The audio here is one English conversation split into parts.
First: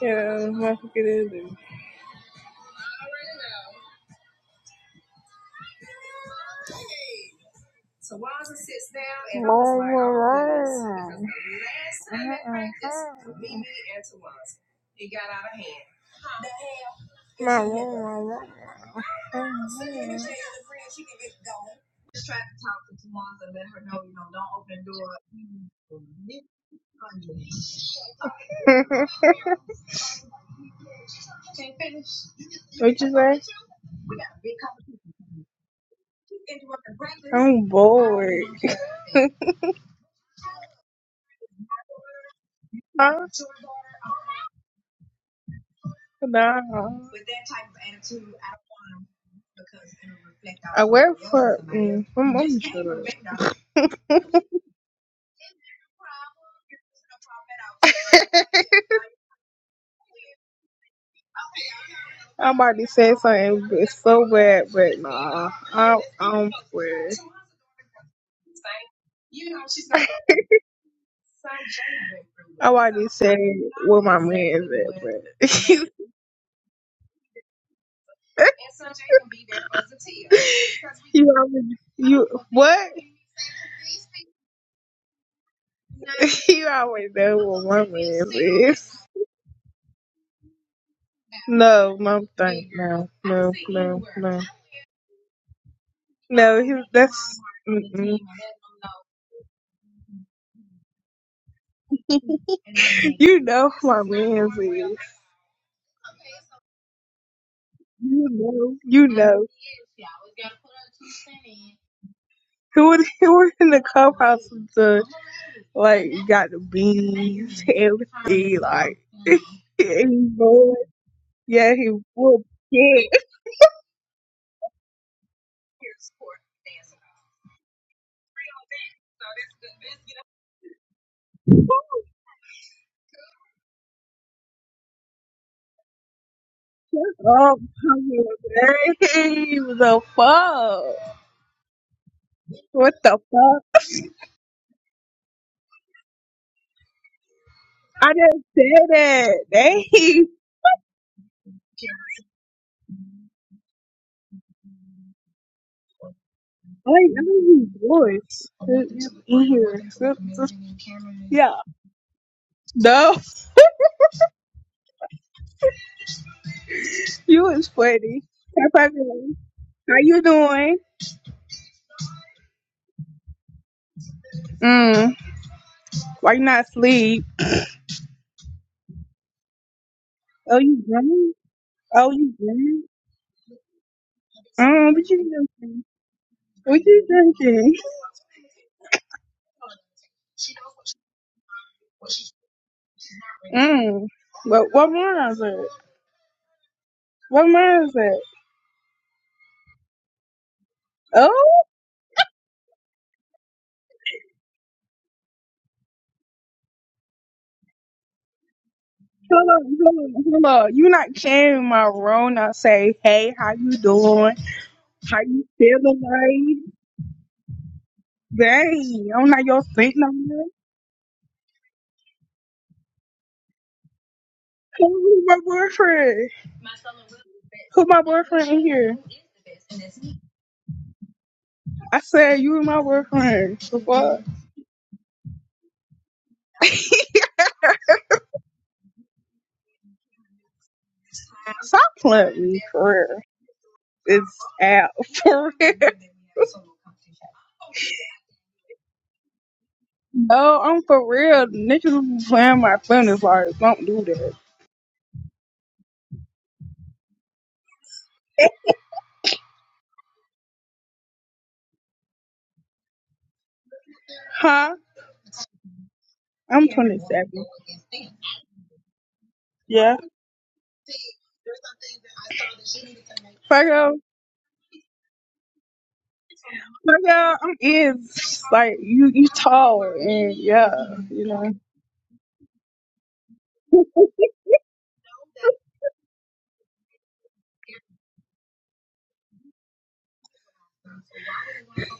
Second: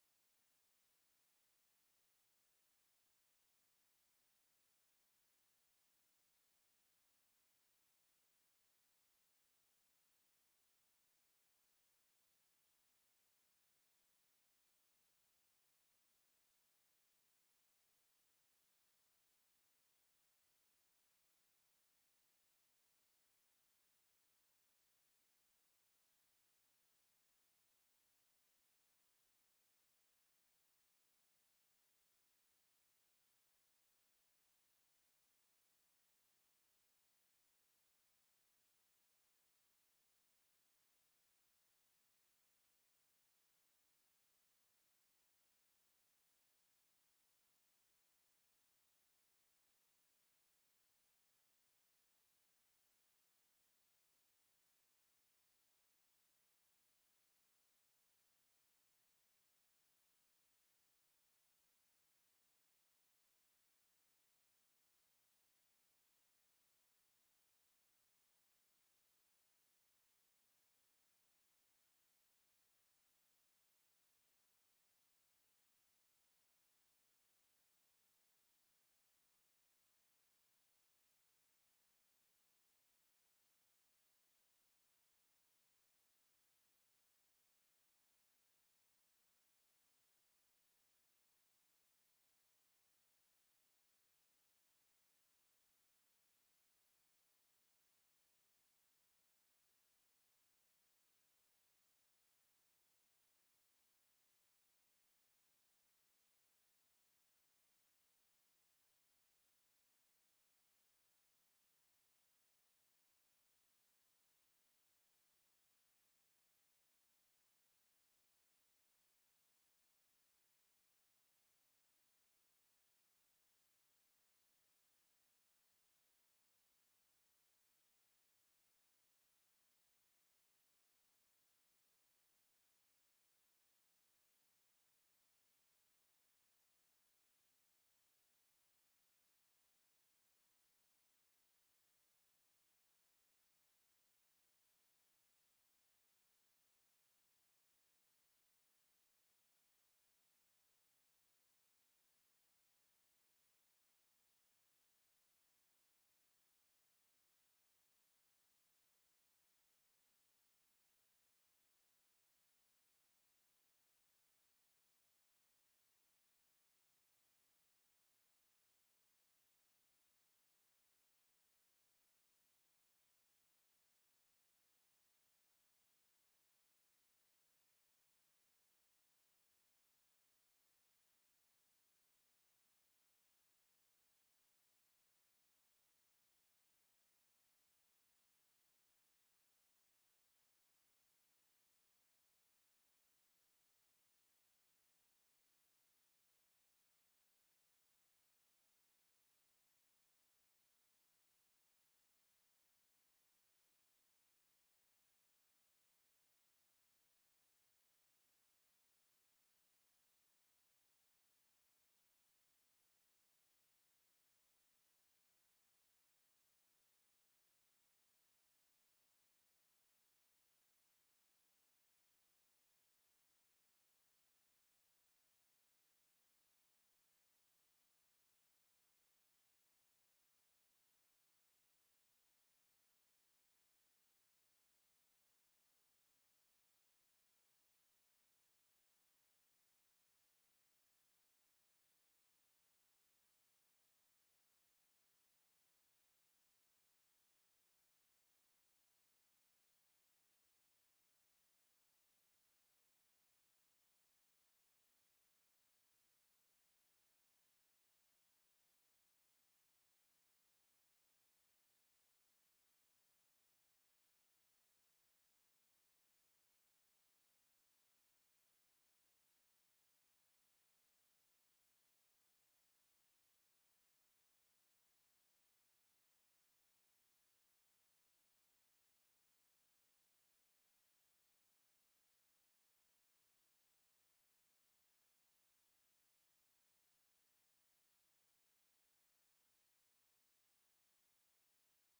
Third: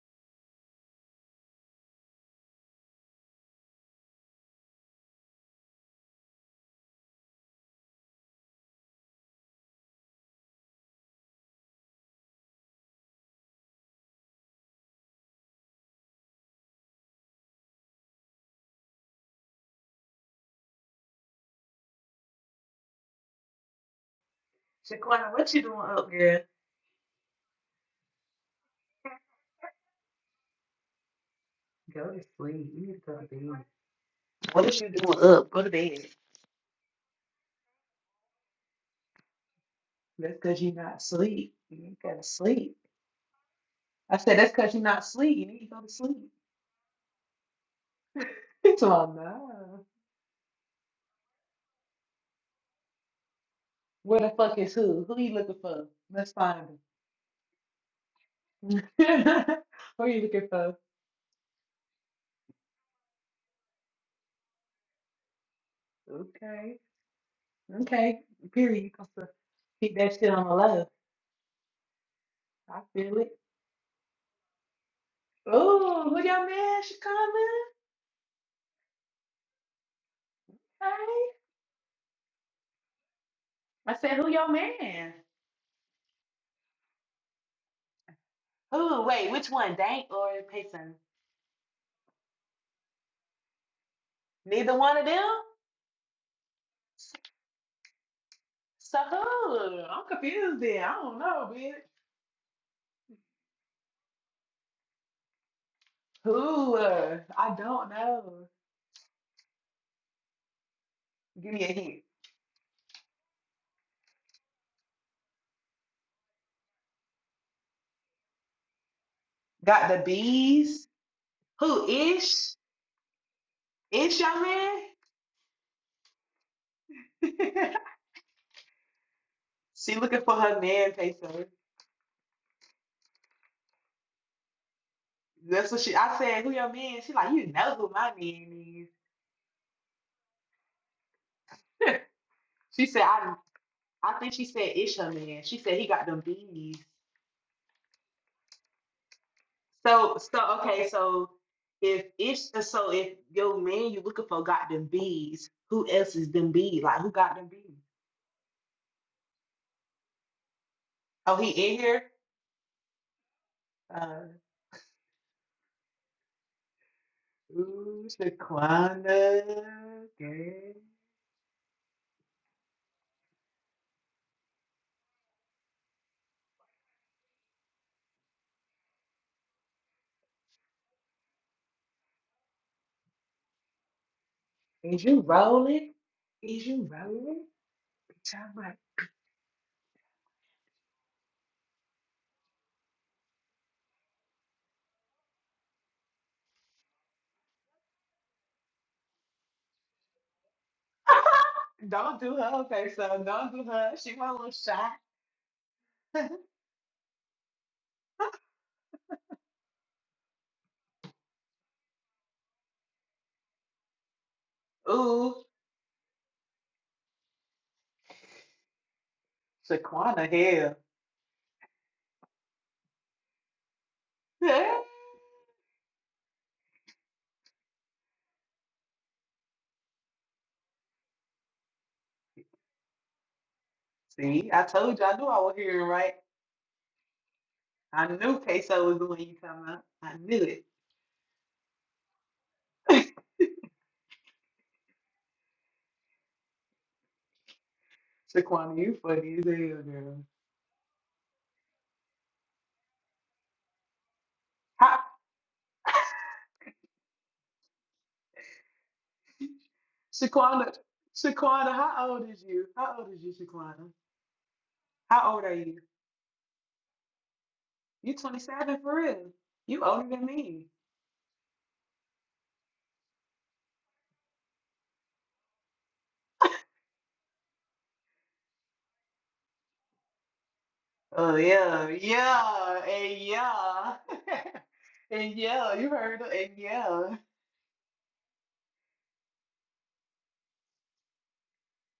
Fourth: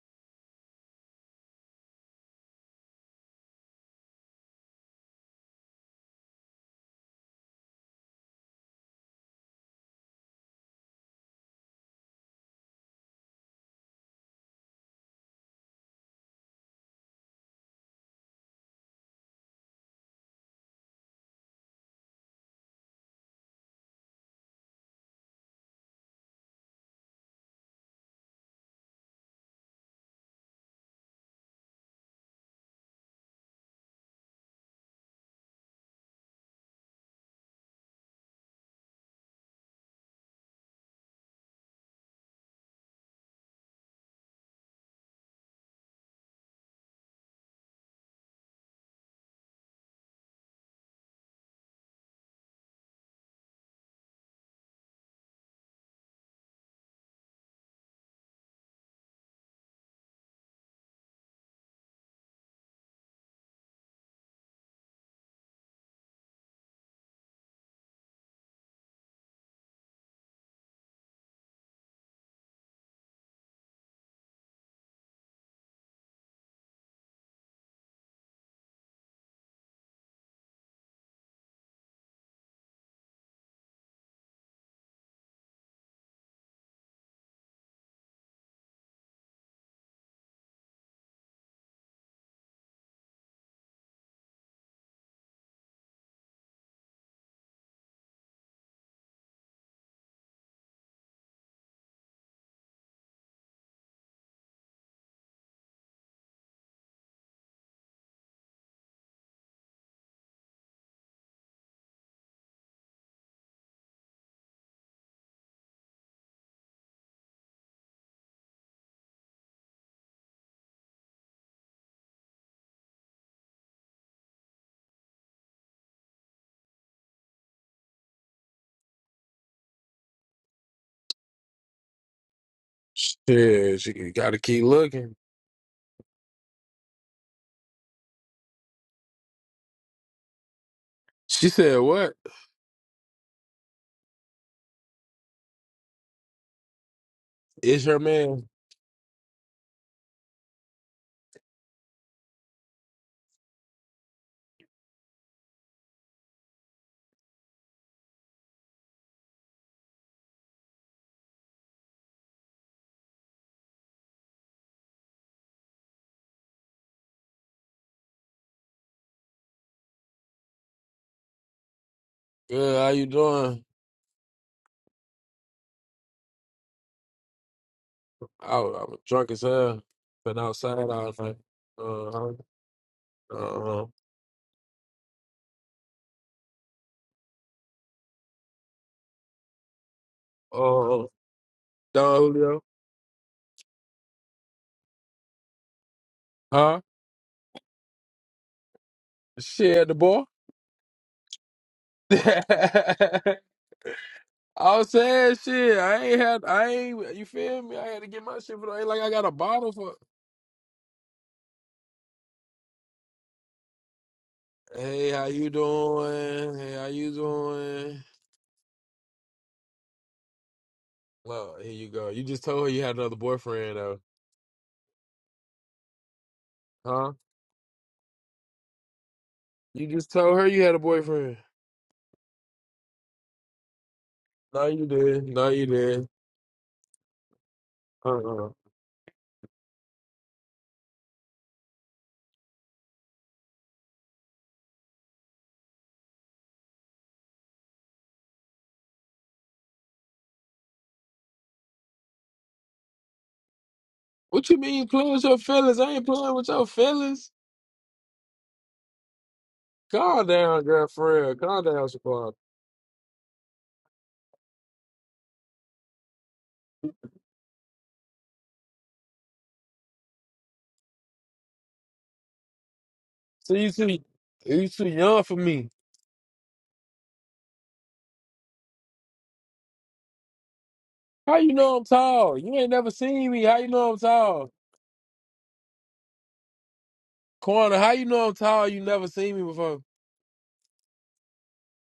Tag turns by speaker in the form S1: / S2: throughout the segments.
S1: Yeah, that's what it is. then. My room, my room.
S2: Shaquana, what you doing up, girl? Go to sleep. You
S1: What
S2: need to
S1: you
S2: go to
S1: say?
S2: bed. What is you doing up? Go to bed.
S1: I'm bored.
S2: That's because you're not sleep. You ain't gotta sleep.
S1: Huh?
S2: I said that's because you're not sleep. You need to go to sleep.
S1: Nah.
S2: So I'm not.
S1: I work for. Mm, I'm, I'm shut up.
S2: Where the fuck is who? Who you looking for? Let's find him. who you looking for?
S1: I'm about to say something but it's so bad, but nah. i I'm
S2: Okay.
S1: weird.
S2: Okay. Period. You supposed to keep that shit on the low.
S1: I
S2: I
S1: about to
S2: feel it.
S1: say where my man's at, but
S2: Oh, who your man, Shaquana? Hey.
S1: you always you what?
S2: I said, who your man?
S1: you always know where my man's is.
S2: Who? wait, which one? Dank or Payson?
S1: No, no, thank no, no, no, no,
S2: Neither one of them?
S1: no. He,
S2: So
S1: that's mm-mm.
S2: so who? I'm confused then. I don't know, bitch.
S1: you know who my man's is.
S2: Who? uh, I don't
S1: You
S2: know.
S1: know, you know.
S2: Give me a hint.
S1: Who would who would in the clubhouse with the like got the beans, everything like
S2: Got the
S1: he boy.
S2: bees?
S1: Yeah,
S2: Who?
S1: he whooped
S2: Ish?
S1: yeah.
S2: Ish, your man? she looking for her man, Payson.
S3: Shit, you gotta keep looking.
S2: That's what she. I said, who your man? She like, you
S1: Oh, up,
S2: know who my man is.
S1: He was a fuck.
S3: She said, "What?
S2: She
S1: What
S2: said,
S1: the
S2: I.
S1: fuck?
S2: I think she said Ish her man. She said he got them bees.
S3: It's your
S1: I just
S3: man.
S1: said that.
S2: So,
S1: They
S2: so okay, so if it's so if your man you looking for got them bees, who else is them bees?
S1: like
S2: Like who
S1: I
S2: got them
S1: don't use
S2: bees?
S1: voice. It's in here. It's- it's-
S2: Oh, he
S1: Yeah.
S2: in here?
S1: No.
S2: Uh,
S1: You is
S2: ooh,
S1: funny. Hi, Pavilion.
S2: Shaquana,
S1: How you
S2: girl.
S1: doing?
S3: Good. How you doing?
S1: Mm. Why you not asleep?
S3: I, was- I was drunk as hell. Been
S1: Oh,
S3: outside
S1: you
S3: all
S1: drunk?
S3: night.
S1: Oh, you
S3: Uh,
S1: drunk?
S3: uh,
S1: Mm,
S2: is
S1: what
S2: you
S1: you drinking?
S2: rolling? Is
S1: What
S2: you
S1: you
S2: rolling?
S1: drinking?
S2: Bitch, I'm like,
S3: uh, Don Julio.
S1: Mm. What what wine is it?
S3: Huh?
S1: What wine is it?
S3: Shit, at the boy.
S1: Oh,
S2: don't do her. Okay, so don't do her. She want a little
S3: I was
S2: shot.
S3: saying shit. I ain't had. I ain't. You feel me? I had to get my shit. But I ain't like I got a
S1: hold
S3: bottle
S1: on,
S3: for.
S1: hold on, hold on. You not sharing my room? I say, hey, how you doing?
S3: Hey,
S1: How
S3: how
S2: Ooh,
S1: you
S3: you
S1: feeling,
S3: doing?
S1: like?
S3: Hey, how you doing?
S1: Dang, I'm not your thing no
S2: Shaquana,
S1: more.
S2: hell.
S3: Well, here you go. You just told her you had another boyfriend though.
S1: Come with my boyfriend.
S3: Huh?
S1: Who my boyfriend in here?
S3: You just told her you had a boyfriend.
S1: I said you and my boyfriend. The fuck?
S2: See, I
S3: No, you
S2: told you I
S3: did.
S2: knew I
S3: No,
S2: was
S3: you
S2: hearing
S3: did.
S2: right. I knew
S3: Uh-uh.
S2: queso was the one you talking about. I knew it.
S1: Stop playing with me for real. It's out for real.
S2: Shaquana, you funny as hell, girl.
S1: No, I'm for real. Niggas be playing my feelings like don't do that.
S3: What you mean you
S2: How,
S3: playing with your feelings? I ain't playing with your feelings. Calm down,
S2: Shaquana,
S3: girlfriend. Calm
S2: Shaquana,
S3: down,
S2: how old
S3: Shaquan.
S2: is you? How old is you, Shaquana?
S1: Huh?
S2: How old are you?
S1: I'm 27.
S2: You 27 for real. You
S1: Yeah.
S2: older than me.
S3: So
S1: Fuck
S3: you
S1: out.
S3: too, you too young for me.
S1: Fuck out. I'm is like you. You tall and yeah. You
S2: Oh
S3: How you
S1: know.
S3: know I'm
S2: yeah,
S3: tall? You ain't
S2: yeah,
S3: never
S2: and
S3: seen me. How you know
S2: yeah,
S3: I'm tall?
S2: and yeah. You heard her, and yeah.
S3: Corner, how you know I'm tall? You never seen me before.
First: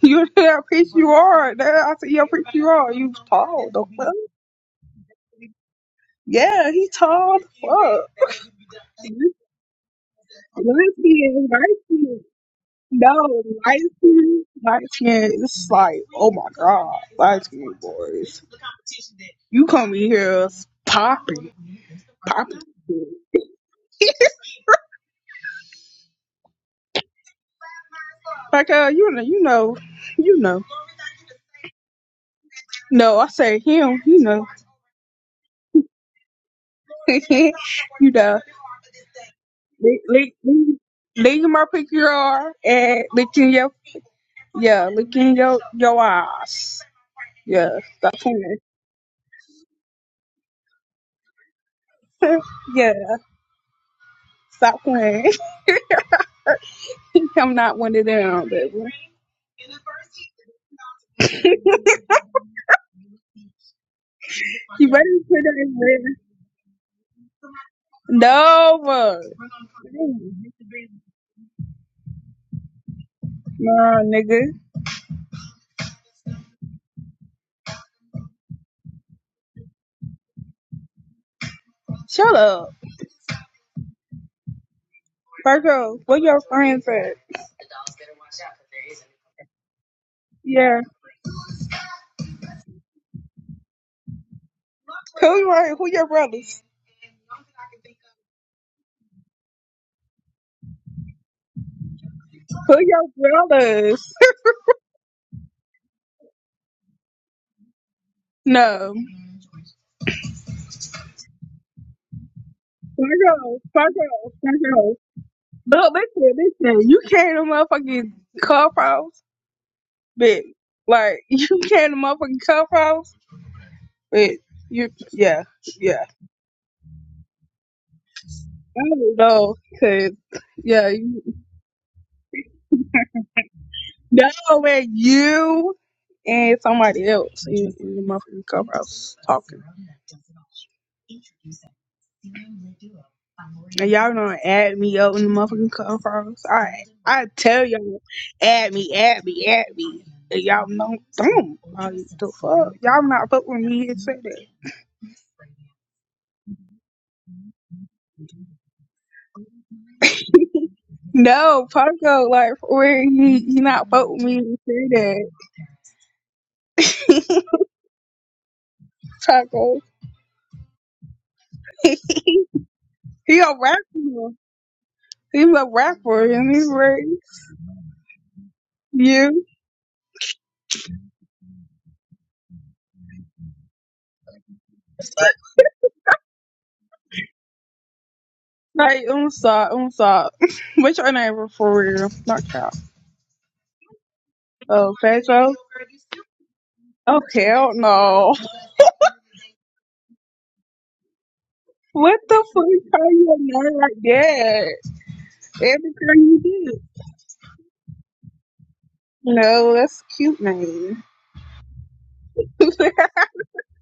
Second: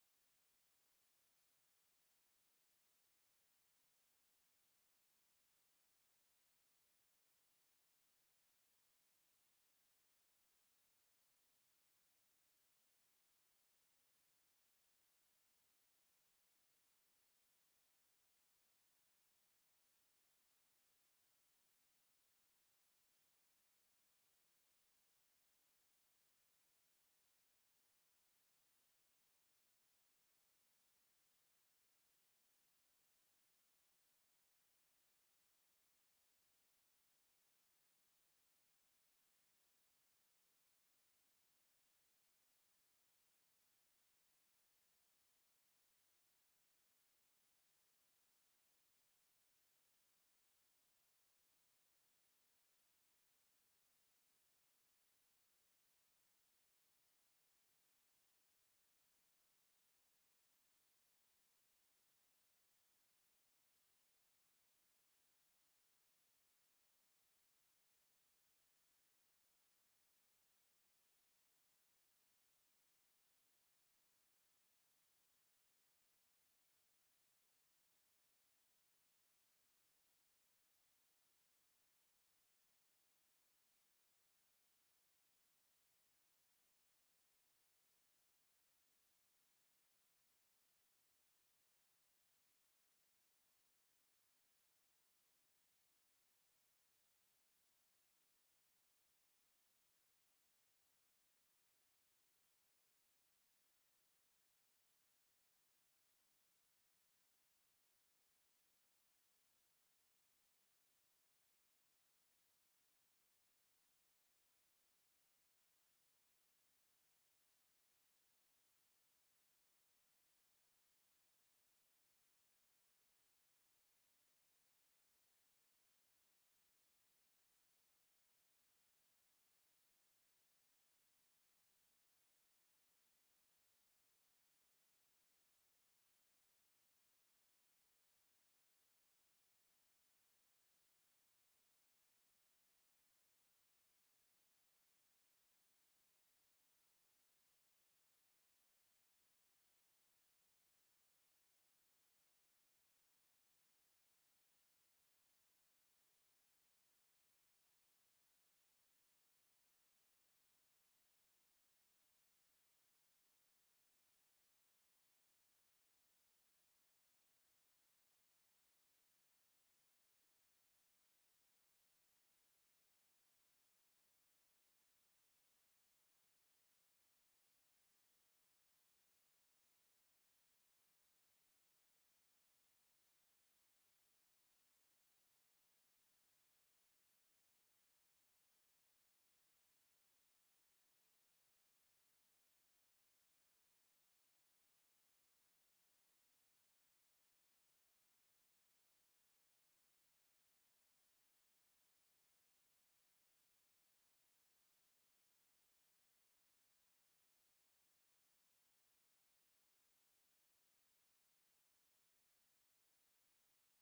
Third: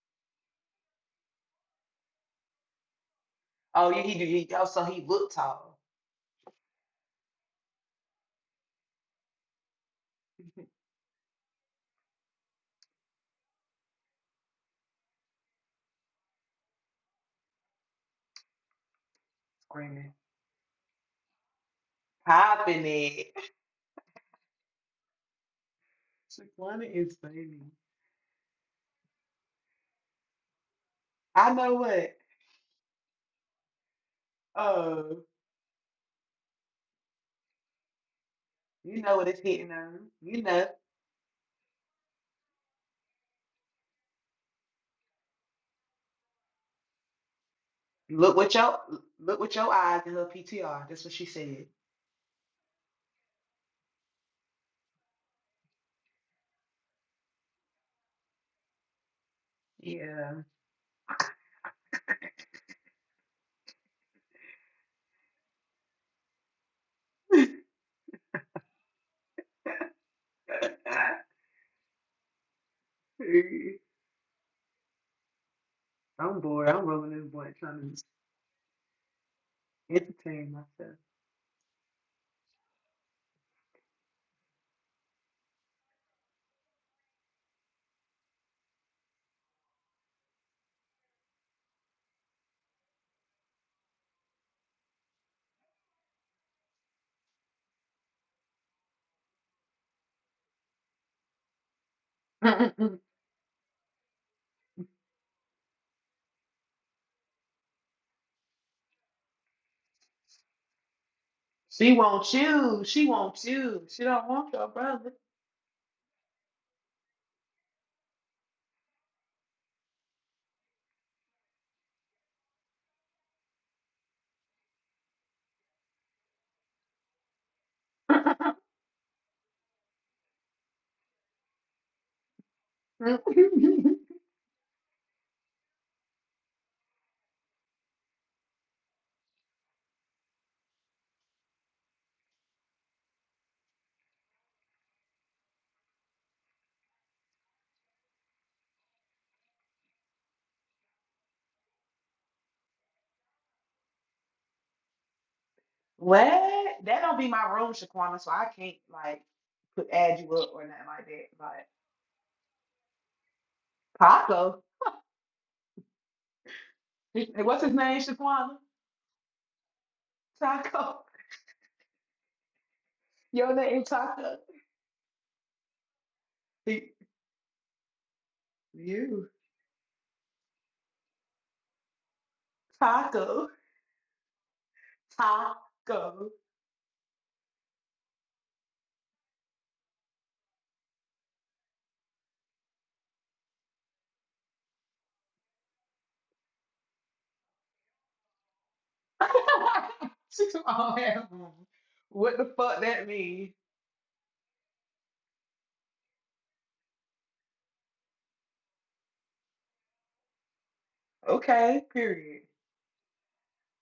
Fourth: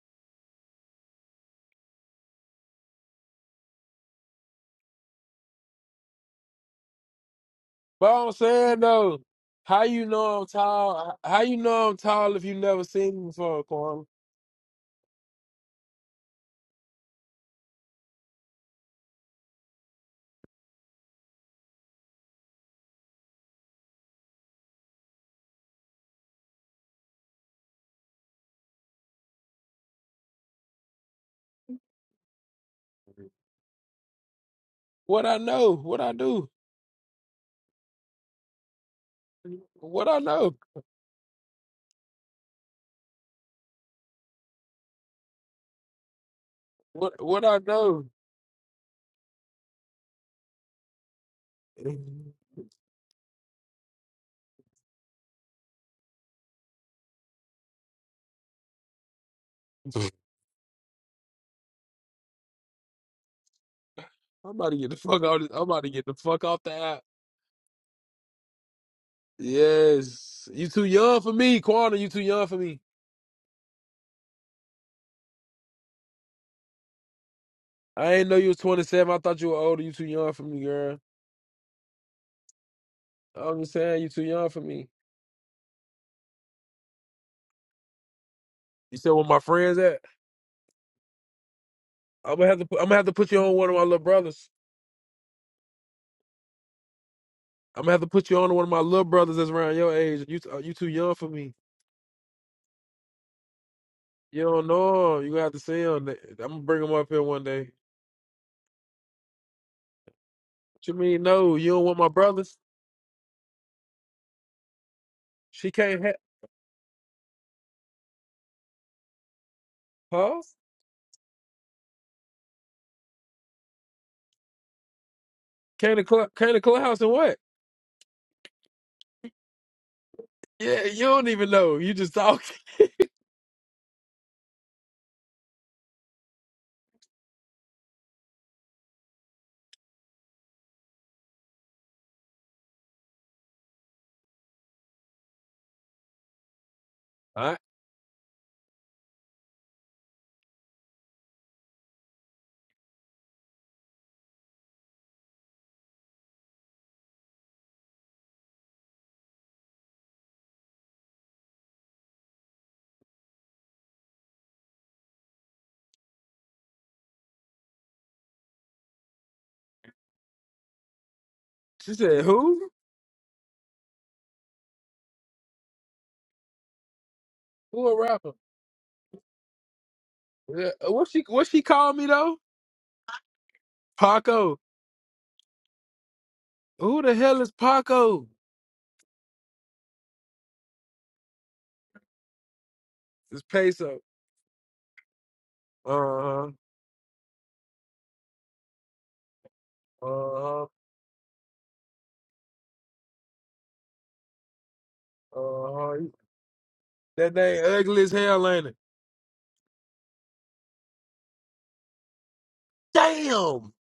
S1: You that preach you are. That I said yeah, I preach you are. You tall.
S2: Oh
S1: Don't
S2: yeah,
S1: though.
S2: he do. He, oh, so he looked tall.
S1: Yeah, he tall. as
S3: But I'm
S1: Fuck.
S3: saying though, how you know I'm
S1: Light
S3: tall? How
S1: skin,
S3: you
S1: light
S3: know I'm
S1: skin.
S3: tall if you never seen me
S1: No,
S3: before,
S1: light
S3: Corner?
S1: skin, light skin. It's like, oh my god, light skin boys. You come in
S2: Screaming,
S1: here popping, popping.
S2: popping it. Shaquana is funny.
S1: Like, uh, you know, you know, you know.
S2: I know what.
S1: No, I say him. You know,
S2: Oh,
S3: What I know? What I do?
S1: you know.
S2: you know what it's hitting on.
S1: Lick,
S3: What I
S1: lick,
S2: You
S3: know?
S2: know.
S1: lick, lick my pick your arm and licking your, yeah, licking your your eyes.
S3: What what I
S1: Yeah,
S3: know?
S1: stop
S2: Look with
S1: playing.
S2: your look with your eyes in her PTR. That's what she said.
S1: yeah. Stop playing. I'm not one of them, baby.
S2: Yeah.
S3: I'm about to
S1: You
S3: get the
S1: ready
S3: fuck
S1: to put
S3: out.
S1: it
S3: I'm
S1: in
S3: about to get the
S1: red?
S3: fuck off the app.
S1: No. uh,
S3: Yes, you too young for me, Quana. You too young for me.
S1: No, nigga.
S2: I'm bored. I'm rolling this blunt trying to
S3: I ain't know you was 27. I thought you were older. You too young for
S2: entertain
S3: me, girl.
S2: myself.
S1: Shut up.
S3: I'm just saying, you too young for me.
S1: Virgo, where your friends at?
S3: You said where my friends at?
S1: Yeah.
S3: I'm gonna have to. Put, I'm gonna have to put you on one of my little brothers.
S1: Who your, who your brothers?
S3: I'm gonna have to put you on to one of my little brothers that's around your age. You t- you too young for me.
S1: Who your brothers?
S3: You don't know him. You gonna have to see him. I'm gonna bring him up here one day.
S1: No.
S3: What you mean no? You don't
S2: she
S3: want my
S2: wants
S3: brothers?
S2: you. She wants
S1: Virgo,
S2: you. She don't
S1: Virgo,
S2: want your
S1: Virgo.
S2: brother.
S3: She
S1: No,
S3: can't have.
S1: listen, listen. You came to motherfucking clubhouse,
S3: Huh?
S1: bitch. Like, you came to motherfucking clubhouse. Wait, you, yeah,
S3: Came to
S1: yeah.
S3: club, came to clubhouse and what?
S1: I don't know, cause
S3: Yeah,
S1: yeah,
S3: you
S1: you,
S3: don't even know. You just talking.
S1: no, when you and somebody else in, in the motherfucking clubhouse talking, and y'all don't add me up in the motherfucking clubhouse. I, I
S3: Huh?
S1: tell y'all, add me, add me, add me. And y'all know, not don't. Like, the fuck, y'all not fuck with me and say that.
S2: what? That don't be my room, Shaquana, so I can't like put add you up or nothing like that.
S1: No,
S2: But
S1: Paco, like, where he, he not fuck with me and
S2: Taco.
S1: say that,
S2: Hey, What's his name, Shaquana?
S1: Paco.
S2: Taco.
S3: She said, "Who?
S1: He a
S2: Your name
S1: rapper.
S2: Taco.
S1: He's a rapper and he's
S2: He-
S1: like
S3: Who a rapper?
S2: You.
S1: you.
S3: Yeah, uh, What she what she called me though?
S2: Taco.
S3: Paco.
S2: Taco.
S3: Who the hell is Paco?
S1: Like I'm sorry, I'm sorry. What's your name for real? Not Cal.
S3: It's Peso.
S1: Oh, Pedro?
S3: Uh huh.
S1: Oh hell no.
S2: She's
S3: Uh huh.
S2: all hammer.
S1: What the
S2: What the fuck
S1: fuck
S2: that
S1: call you a
S2: mean?
S1: name like that? Every
S3: Uh huh.
S1: girl you did.
S3: That name ugly as hell, ain't it?
S1: No, that's a cute name.
S2: Okay, period.
S3: Damn.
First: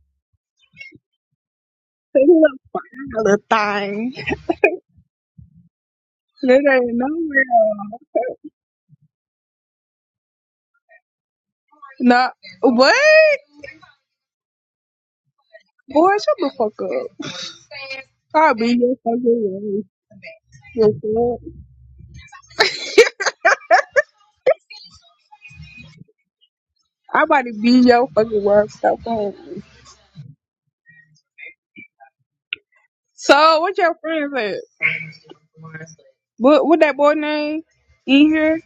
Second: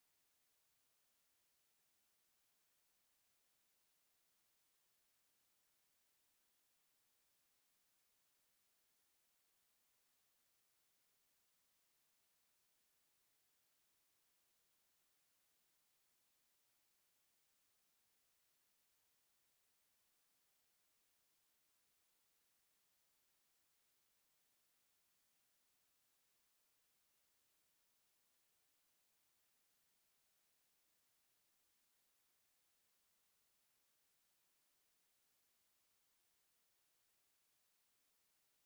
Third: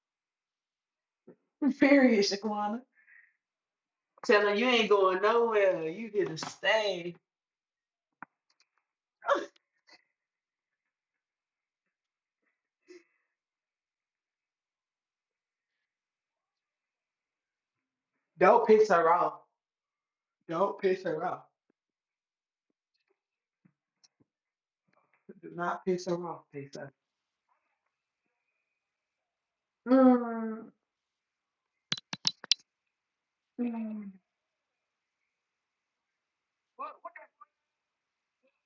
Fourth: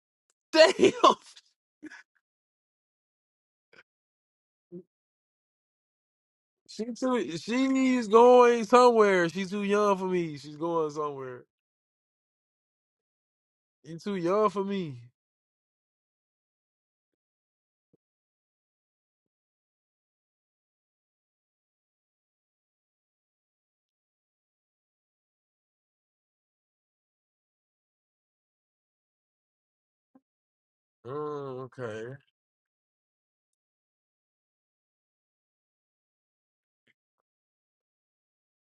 S3: Damn.
S2: Period,
S1: They look
S2: Shaquana.
S1: fine, little thing.
S2: Tell her you ain't going nowhere. You here to
S1: That
S3: She
S1: ain't
S2: stay.
S3: too.
S1: nowhere.
S3: She's going somewhere. She's too young for me. She's going somewhere.
S1: Not what?
S3: You too young for me.
S1: Boy, shut the fuck up. I'll
S2: Don't
S1: be
S2: piss
S1: your
S2: her off.
S1: fucking
S2: Don't piss her
S1: way.
S2: off. Do not piss her off, Pisa.
S1: I about to be your fucking world. Stop playing. with me.
S2: Mm.
S3: Mm, okay.
S1: So, what your
S2: mm.
S1: friends at? What what that boy name? In here?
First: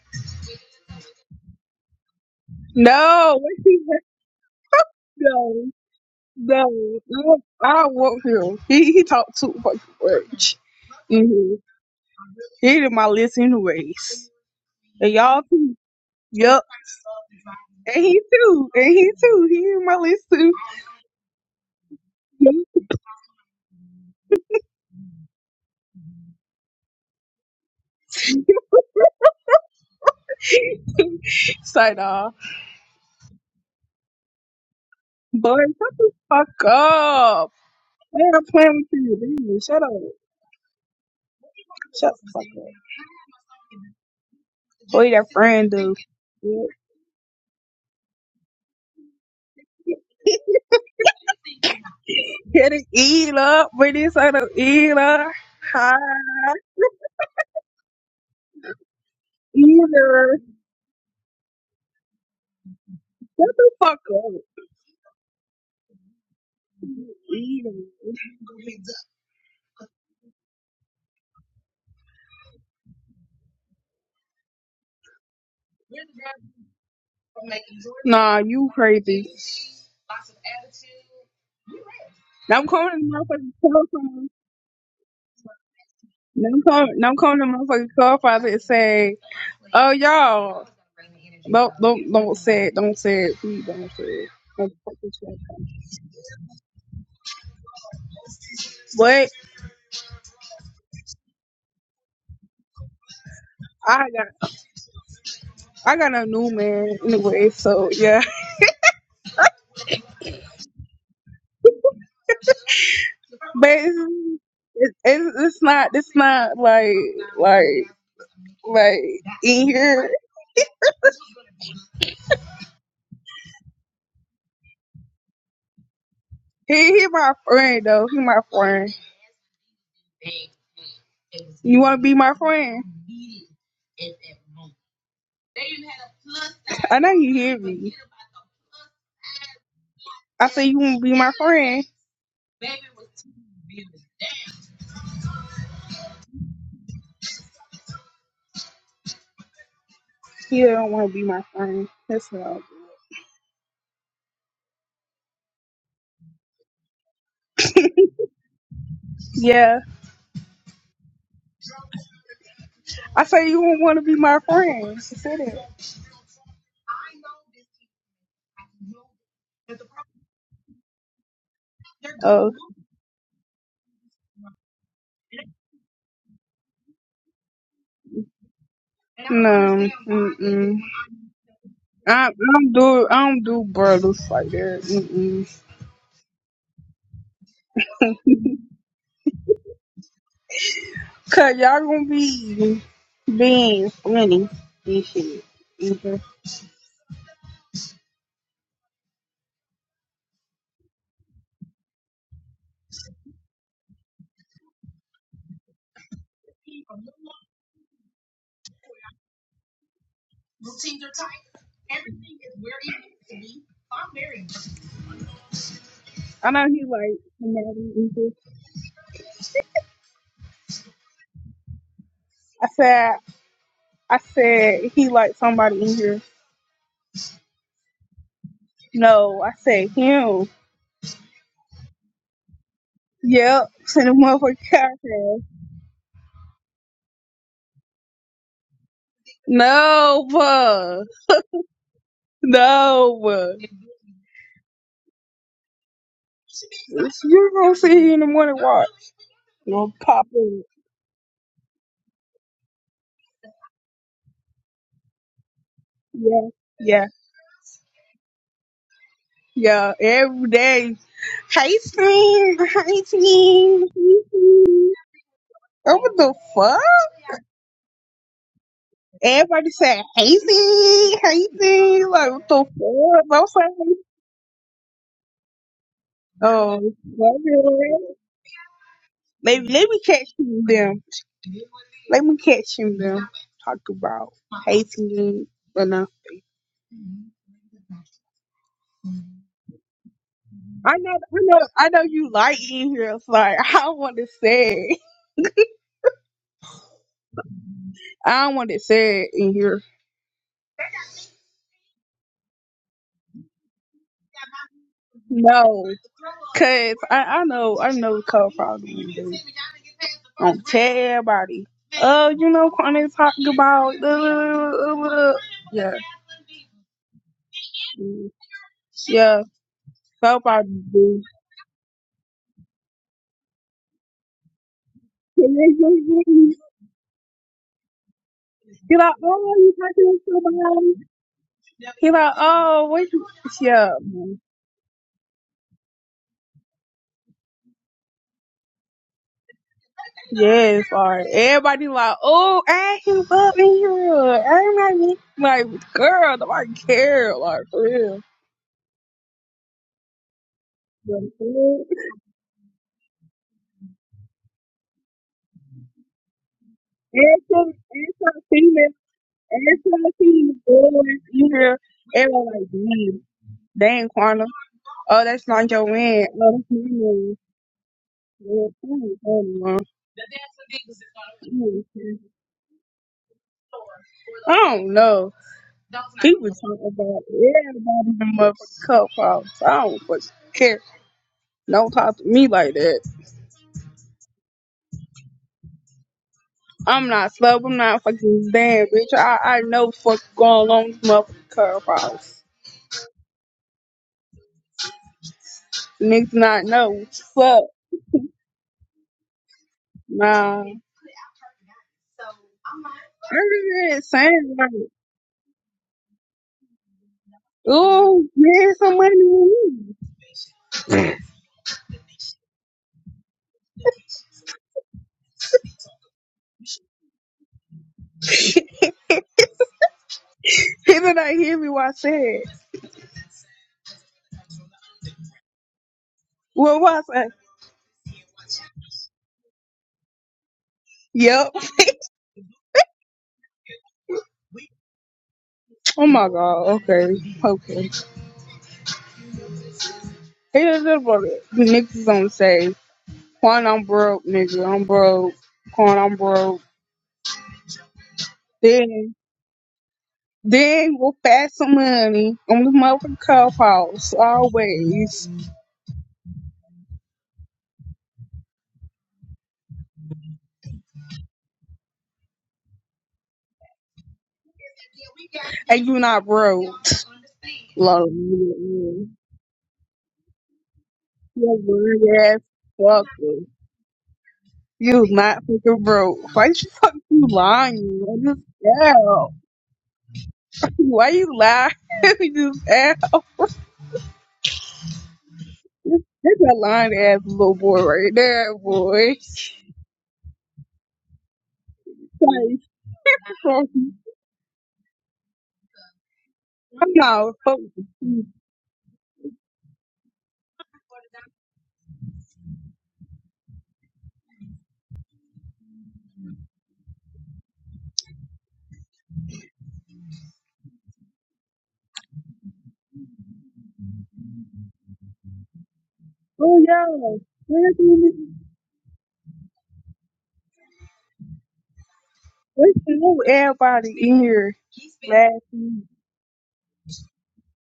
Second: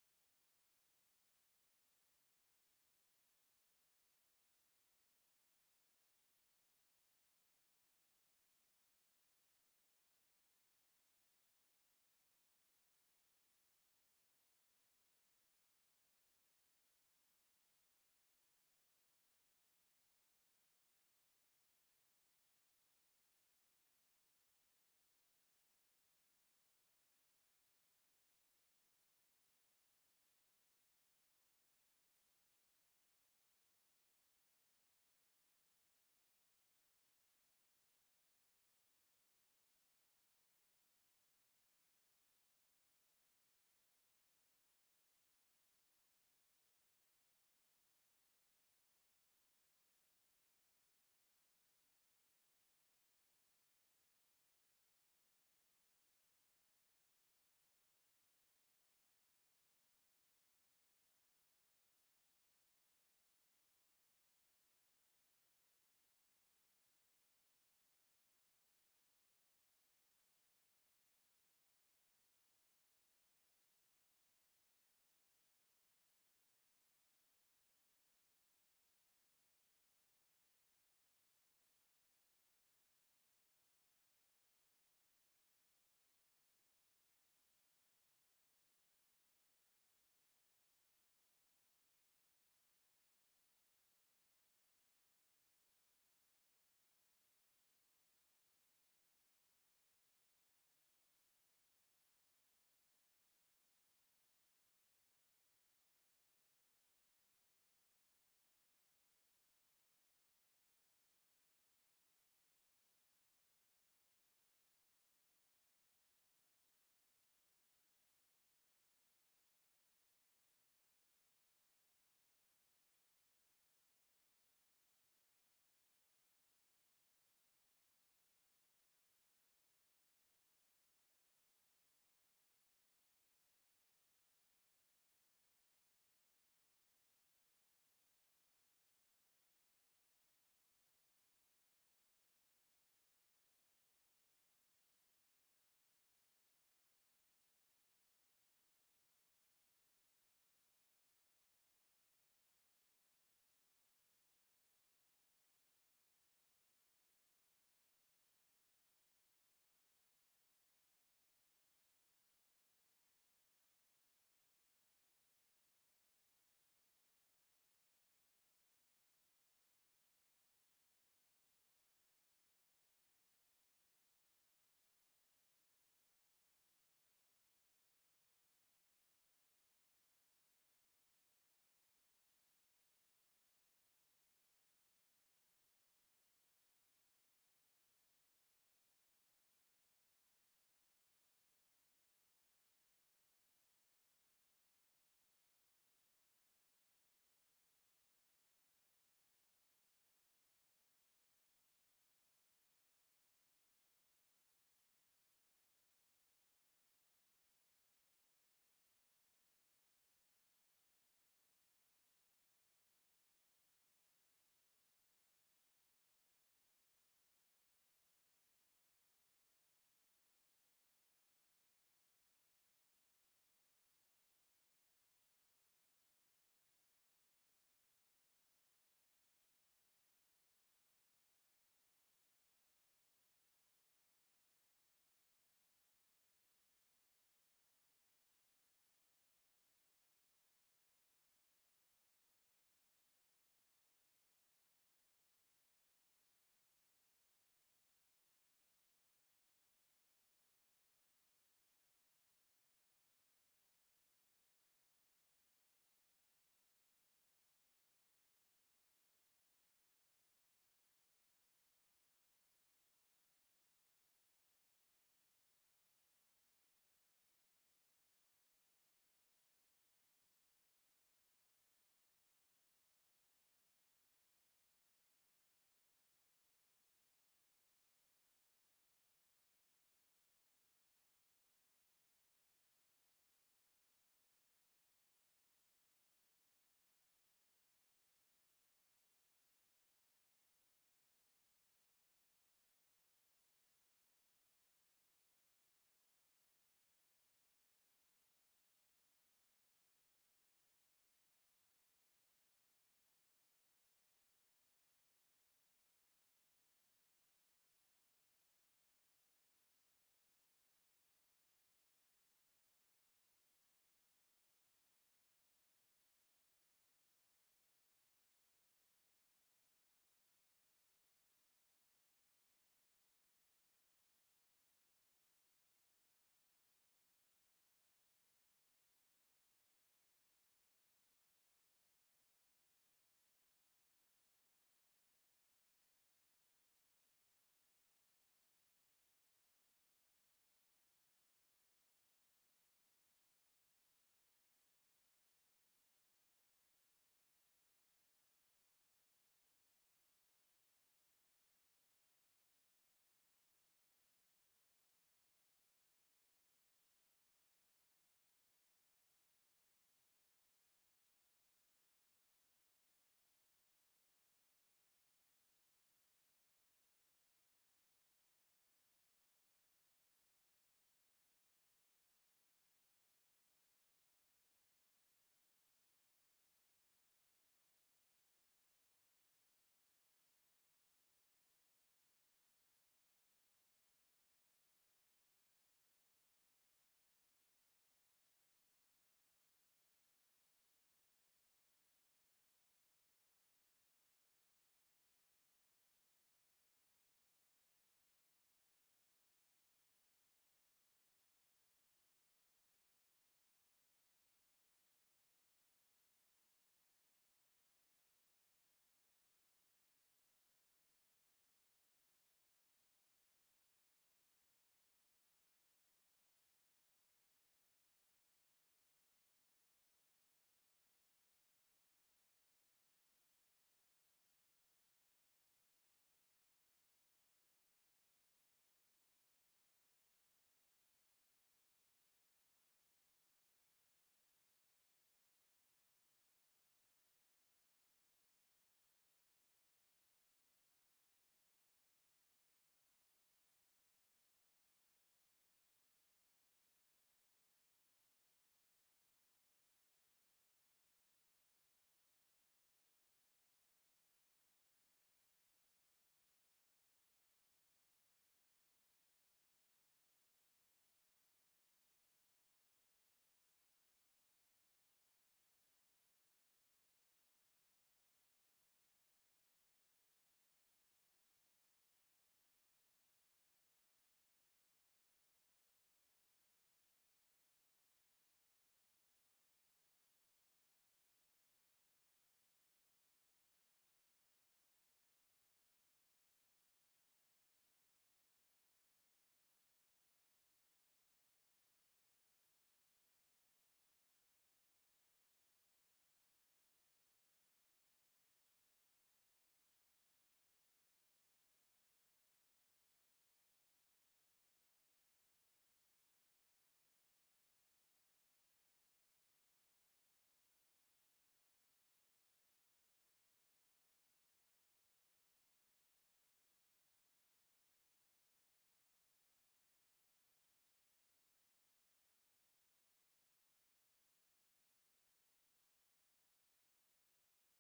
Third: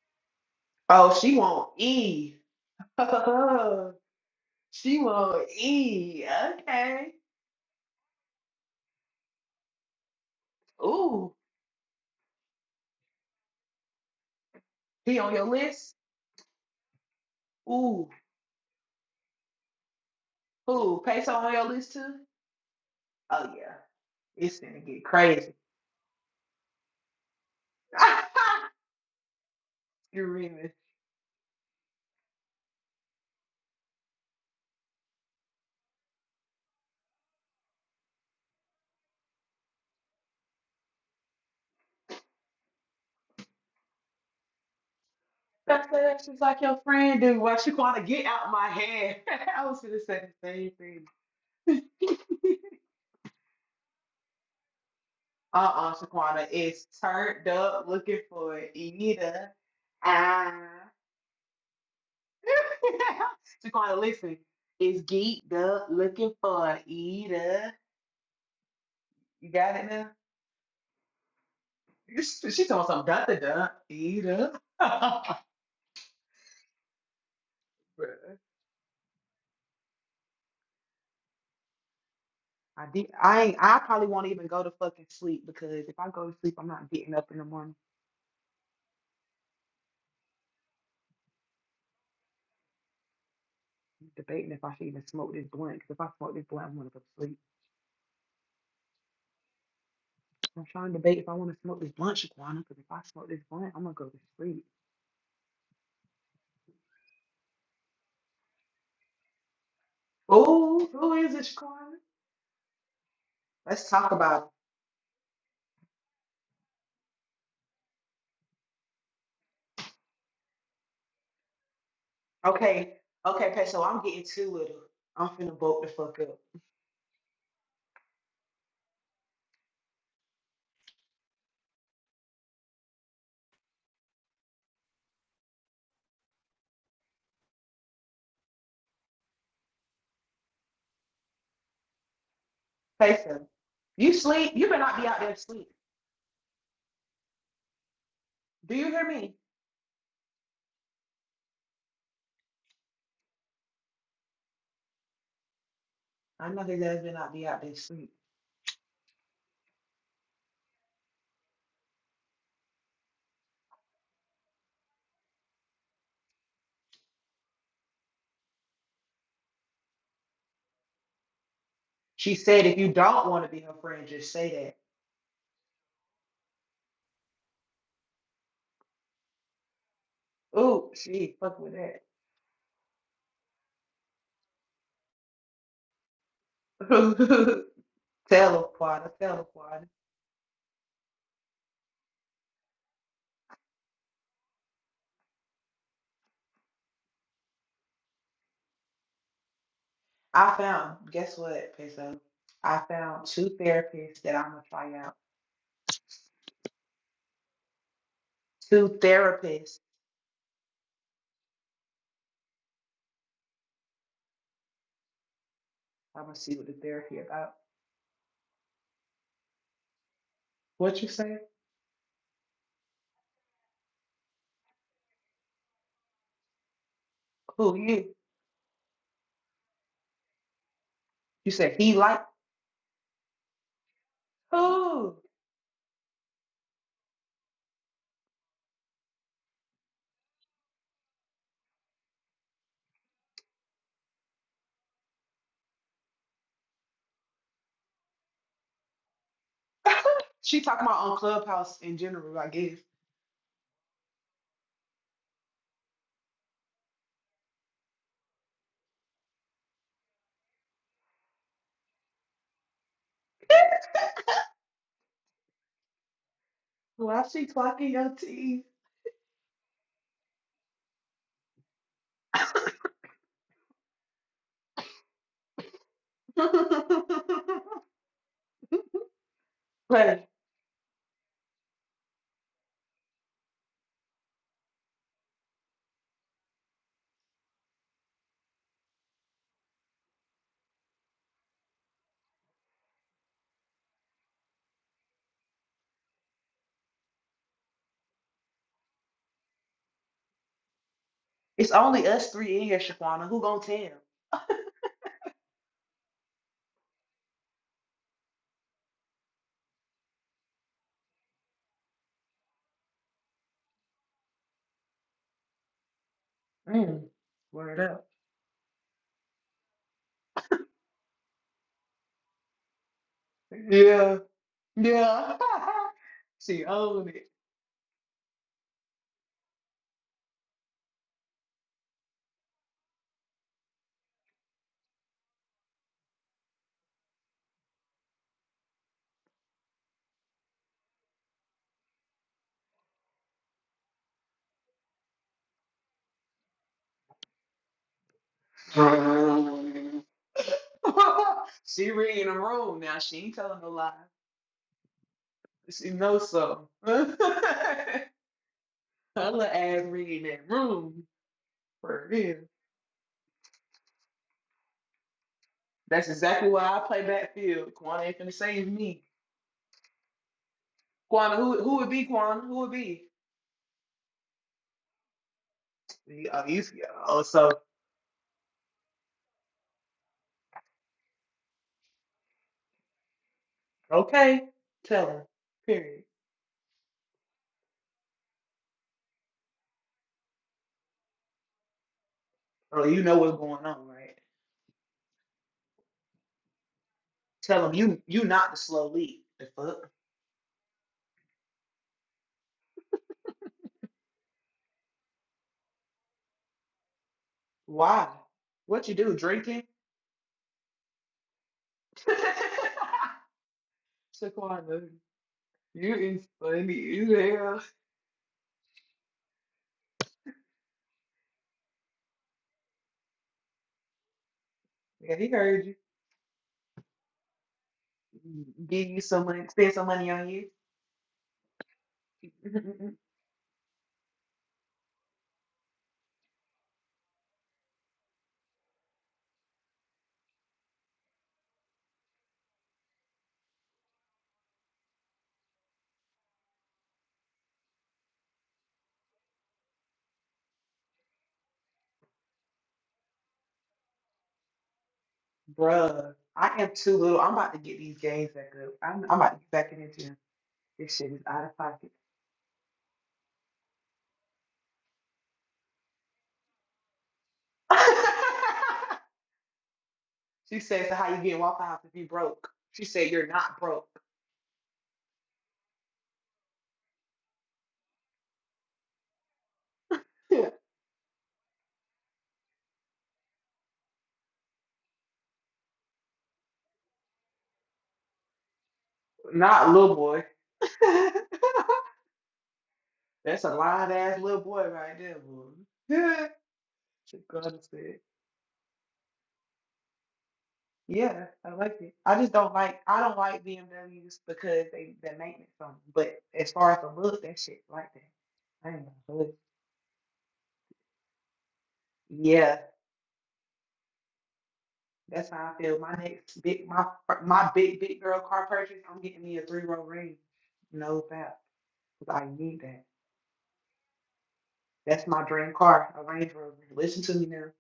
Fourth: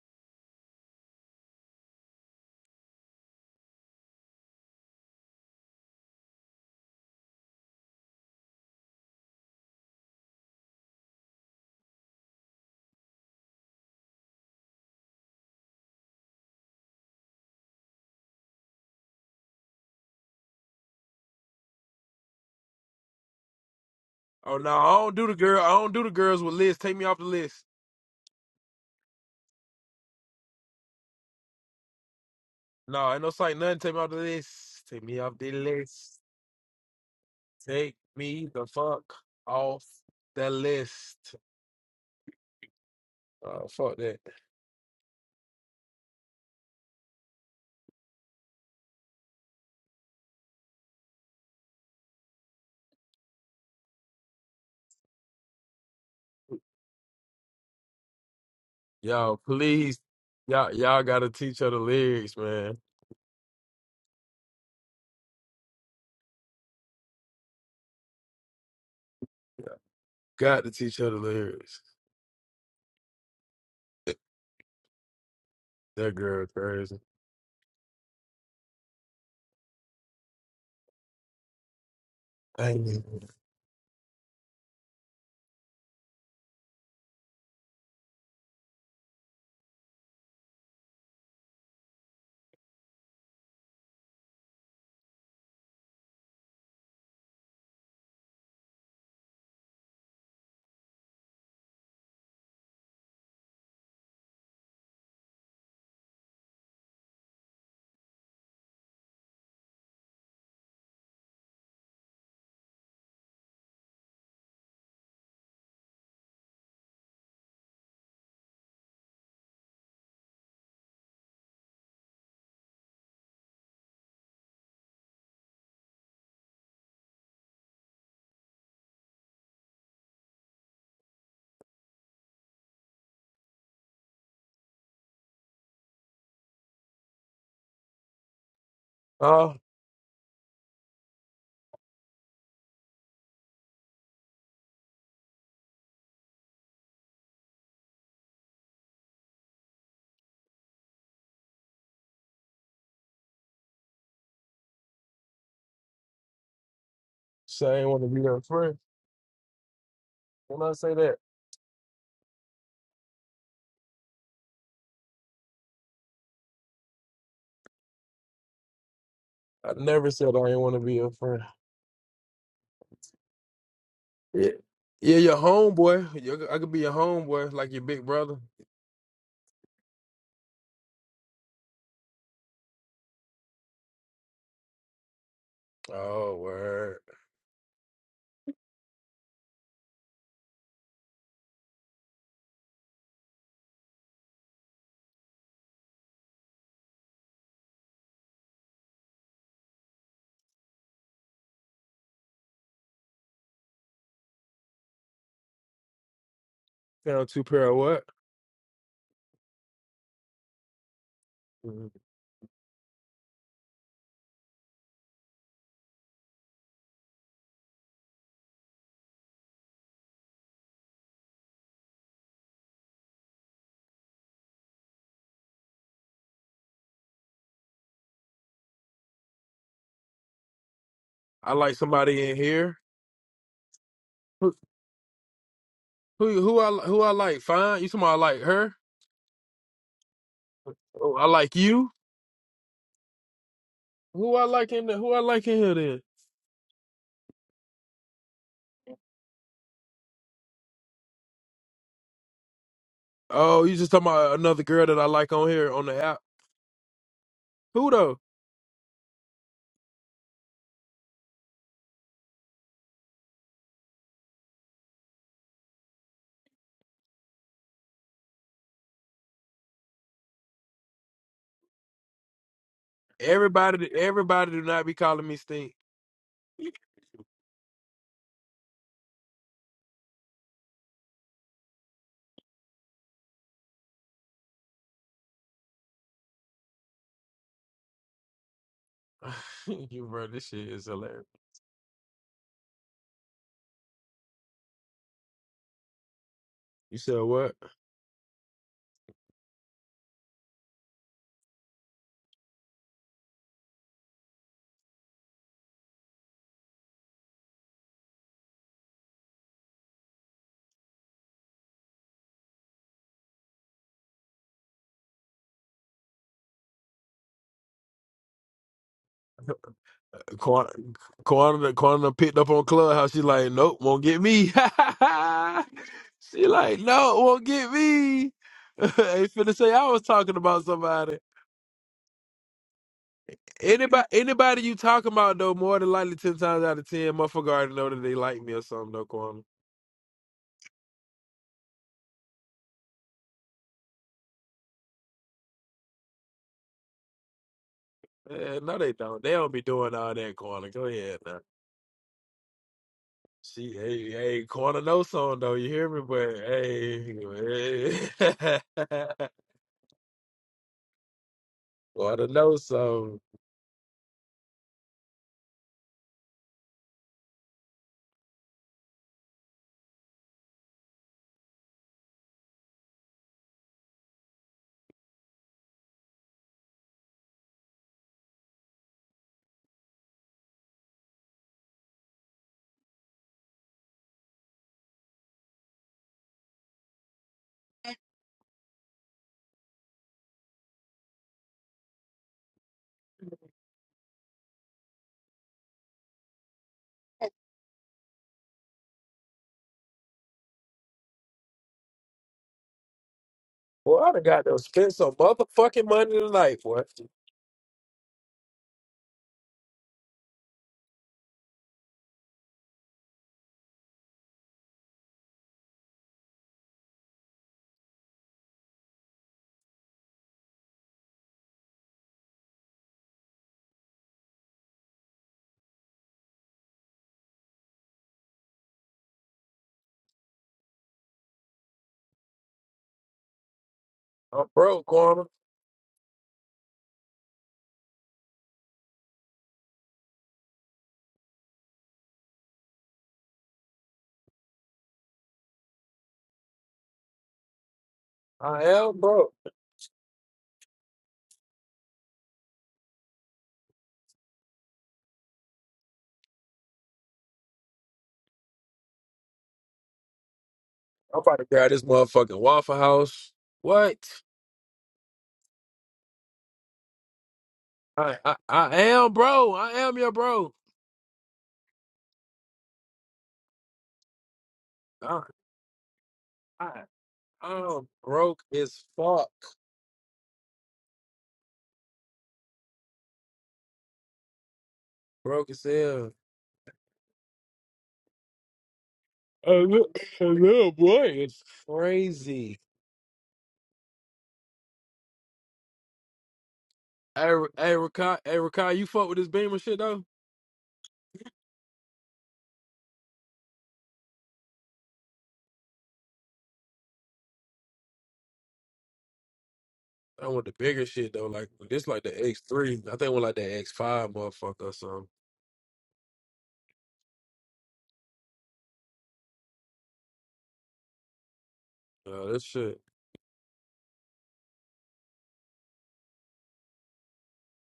S2: Oh, she want E.
S1: No, what he
S2: she want
S1: no,
S2: E.
S1: no.
S2: Okay.
S1: I don't I don't want him. He he talked too fucking much.
S2: Ooh,
S1: Mm-hmm. He did my list anyways. And
S2: he on
S1: y'all
S2: your
S1: too.
S2: list?
S1: Yup. And
S2: Ooh,
S1: he too. And he too. He in my list too.
S2: ooh, Peso on your list too? Oh yeah,
S3: Oh
S2: it's
S3: no,
S2: gonna
S3: I
S2: get
S3: don't do the
S2: crazy.
S3: girl. I don't do the girls with lists. Take me off the list.
S2: Screaming.
S1: so nah.
S3: No, ain't no sight nothing. Take me off the list. Take me off the
S1: Boy, shut the
S3: list.
S1: fuck up.
S3: Take
S1: Man, I'm
S3: me the
S1: playing with
S3: fuck
S1: you. Dude. Shut
S3: off
S1: up.
S3: the list.
S1: Shut the fuck up.
S3: Oh fuck that.
S1: What your friend
S2: That's
S1: do?
S2: that actions like your friend do. Why Shaquana get out my head? I was gonna say the same thing.
S1: Get it eat up, but this ain't no eat up. Hi,
S2: Uh-uh, Shaquana is turned up looking for
S3: Yo,
S2: Eda.
S3: please,
S1: either.
S2: Ah.
S3: y'all, y'all gotta teach her the lyrics, man.
S1: Shut the
S2: Shaquana,
S1: fuck
S2: listen,
S1: up.
S2: is geeked up looking for Eda. You got it now?
S3: Got to teach her the lyrics.
S2: She told me something, Dun dun dun, Eda.
S3: That girl crazy.
S1: Nah, you crazy. Now I'm
S3: I
S2: I
S3: ain't
S1: calling
S2: did.
S1: the
S3: even-
S2: I
S1: motherfucking
S2: ain't, I
S1: cell
S2: probably won't
S1: phone.
S2: even go to fucking sleep because if I go to
S1: Now
S2: sleep,
S1: I'm
S2: I'm not
S1: calling, now
S2: getting
S1: I'm
S2: up in
S1: calling the
S2: the morning
S1: motherfucking cell phone and say, oh, y'all. Don't, don't, don't say it. Don't say it. Please don't say it.
S2: debating if
S1: Don't
S2: I should even
S1: fucking
S2: smoke this blunt. Because if I smoke this blunt, I'm gonna go to sleep.
S1: But
S2: I'm trying to debate if I want to smoke this blunt, Shaquana. Because if I smoke this blunt, I'm gonna
S1: I
S2: go to
S1: got,
S2: sleep.
S1: I got a new man anyway, so yeah.
S2: Ooh, who is it, Shaquana?
S1: but
S2: Let's talk
S1: it's,
S2: about
S1: it's, it's not it's not like like like in here.
S2: it. Okay, okay, Peso. I'm getting to it. I'm finna bolt the fuck up.
S1: He he my friend though. He my friend. You wanna be my friend? I know you hear me.
S3: Oh,
S1: I say you wanna be my friend.
S2: Peso, you sleep. You better not be out there asleep. Do you hear me?
S1: He don't wanna be my friend. That's not.
S2: I know his ass better not be out there
S3: so I ain't want to
S2: asleep.
S3: be her friend.
S1: Yeah.
S3: When I say that,
S1: I say you don't wanna be my friend. She said it.
S3: I never said I ain't want to be her friend.
S2: She
S1: Oh
S2: said, if you don't want to be her friend, just
S3: Yeah,
S2: say that.
S3: yeah, your homeboy. You, I could be your homeboy, like your big brother.
S1: no. Mm mm.
S2: Ooh, she fuck with that.
S1: I, I don't do I don't do brothers like that. Mm-mm.
S3: Oh, word.
S2: Teleporter, teleporter.
S1: Cause y'all gonna be being funny and shit. hmm
S2: I found, guess what, Peso? I found two therapists that I'm gonna try out.
S3: Down two pair of what?
S2: Two therapists.
S3: Mhm.
S2: I'm gonna
S1: I
S2: see
S1: know
S2: what the
S1: he like
S2: therapy about.
S1: somebody in here.
S2: What you say?
S1: I said I said he like somebody in here.
S2: Who you?
S1: No, I said him.
S2: You
S3: I
S2: said
S3: like
S2: he like
S3: somebody in here.
S1: Yep, to the
S3: Who
S1: motherfucking
S2: who?
S1: cocktail.
S3: who who I who I like? Fine. You talking about I like her?
S1: No, bruh.
S3: Oh, I like you.
S1: No, bruh.
S3: Who I like in the, who I like in here then?
S1: You gonna see here in the morning watch. Gonna pop
S2: she
S1: in.
S2: talking about on Clubhouse in general, I guess.
S3: Oh, you just talking about another girl that I like on here on the app.
S1: Yeah, yeah.
S3: Who though?
S1: Yeah, every day. Hey, team. Hey, team. Hey, team. Oh, What the fuck?
S2: Why she clocking your teeth?
S1: Everybody said, hey, team. Hey, team. Like, what the fuck? I am
S3: Everybody
S1: like,
S3: everybody do not be calling me stink.
S1: oh, okay. Maybe, let me
S2: Like,
S1: catch him then. Let me catch him then. Talk about hating you. but no.
S3: you bro, this shit is
S1: I know,
S3: hilarious.
S1: I know, I know you like in here. It's like, I don't want to say it.
S3: You said what?
S1: I don't want to say it in here.
S2: it's only us three in here, Shaquana. Who gonna tell?
S1: No, cause I, I know I know Cole probably gonna tell everybody. Oh, you know, Kwame talking about uh, yeah,
S2: Mm. Word up.
S1: yeah. Cole
S3: Corner,
S1: probably do.
S3: corner, corner picked up on Clubhouse. She like, nope, won't
S2: Yeah.
S3: get me.
S2: Yeah.
S1: He
S3: she
S2: she
S3: like,
S2: owned
S3: no,
S2: it.
S3: won't get me.
S1: like,
S3: Ain't
S1: oh,
S3: finna say
S1: you
S3: I
S1: talking
S3: was
S1: to
S3: talking about
S1: somebody?
S3: somebody.
S1: He like, oh, what? You? Yeah,
S3: Anybody, anybody you talking about though, more than likely ten times out of ten, motherfucker already know that they like me or something. though, corner.
S1: yes. Or everybody like, oh, I him up in here. I'm like, like, girl, nobody care. Like, for
S3: Eh, no, they don't. They don't be doing all that, corner. Go ahead now.
S1: real.
S2: she reading the room now. She ain't telling no
S3: She,
S2: lie.
S3: hey, hey, corner no song though. You
S2: She
S3: hear me?
S2: knows
S3: But
S2: so.
S3: hey,
S2: Her
S1: And some females,
S3: hey.
S2: little
S1: and
S2: ass
S1: some
S2: reading that
S1: females boys
S2: room
S1: in here,
S2: for
S3: corner
S2: real.
S1: everyone
S3: no
S1: like,
S3: song.
S1: damn, dang, Quanah. Oh, that's not your
S2: That's
S1: man.
S2: exactly
S1: Oh,
S2: why
S1: that's
S2: I
S1: my
S2: play
S1: man.
S2: backfield. Kwana ain't finna
S1: Yeah,
S2: save
S1: I
S2: me.
S1: don't
S2: Kwana, who who would be Kwana? Who would be? He-
S1: know. I don't know.
S2: Oh,
S1: People
S2: you,
S1: talk
S2: oh,
S1: about
S2: so
S1: everybody in the motherfucking cup house. I don't fucking care. Don't talk to me like that.
S2: okay. Tell him. Period.
S1: I'm not slow. I'm not fucking damn bitch. I I know what's going on with this motherfucking cup house.
S2: Oh, you know what's going on, right?
S1: Niggas not know. Fuck.
S2: Tell him you you not the slow lead. The fuck?
S1: No, everything
S3: Boy, i
S1: is
S3: done got
S1: saying
S3: to
S1: like,
S3: spend some motherfucking money tonight, boy.
S2: Why?
S1: oh, man,
S2: What you
S1: some
S2: do?
S1: money
S2: Drinking?
S1: with me.
S2: Shaquana, you is funny as hell.
S1: People not hear me what I said.
S2: Yeah, he heard you.
S1: Well, what I said?
S2: Give you some money, spend some money on you.
S1: Yep.
S3: I'm broke, Karma.
S1: Oh my God. Okay. Okay. He just did about it. The niggas gonna say, Quan, I'm broke, nigga. I'm broke. Quan, I'm broke.
S3: I am
S1: Then,
S3: broke.
S1: then we'll pass some money on the motherfucking clubhouse always.
S2: Bruh, I am too little. I'm about to get these games back up. I'm, I'm about to get back in the gym. This shit
S3: I'm
S2: is
S3: about
S2: out
S3: to
S2: of
S3: grab this
S2: pocket.
S3: motherfucking Waffle House. What?
S1: And you not broke. Love.
S3: I I, I
S1: You
S3: am bro. I am your bro.
S2: she said, so how you getting Waffle House if you
S1: You're ass
S2: broke? She said, you're
S1: fucker.
S2: not broke.
S1: You
S3: I,
S1: not fucking broke. Why you
S3: I
S1: fuck you
S3: I'm
S1: lying? I just
S3: broke as fuck.
S1: fell. Why you lying? you just fell.
S3: Broke as hell.
S1: That's a lying ass little boy right there, boy.
S3: A
S2: not
S3: little,
S2: little boy.
S3: a little boy is
S1: Like,
S3: crazy.
S2: That's a
S1: fuck, you.
S2: lying ass little boy right there, boy.
S1: I'm
S2: To
S3: Hey,
S1: not
S3: Ra-
S2: God is
S1: fucking
S3: hey,
S1: with
S3: Rakai,
S1: you.
S3: hey, Rakai, you fuck with this Beamer shit though?
S2: Yeah, I like it. I just don't like I don't like BMWs because they the maintenance on 'em. But as far as the look, that shit like that. I ain't gonna hold
S3: I want the bigger shit though, like this, like
S2: you.
S3: the X
S2: Yeah,
S3: three. I think I want like the X five, motherfucker, or something.
S2: that's how I feel. My next
S1: Oh
S2: big my
S1: yeah.
S2: fir- my
S1: Where's
S2: big big girl
S1: the-
S2: car purchase, I'm getting me a three row range. No doubt. 'cause I
S3: Uh, this
S2: need
S1: where's
S3: shit.
S2: that.
S1: the new everybody in here
S2: That's my dream
S1: laughing?
S2: car, a Range Rover. Listen to me now.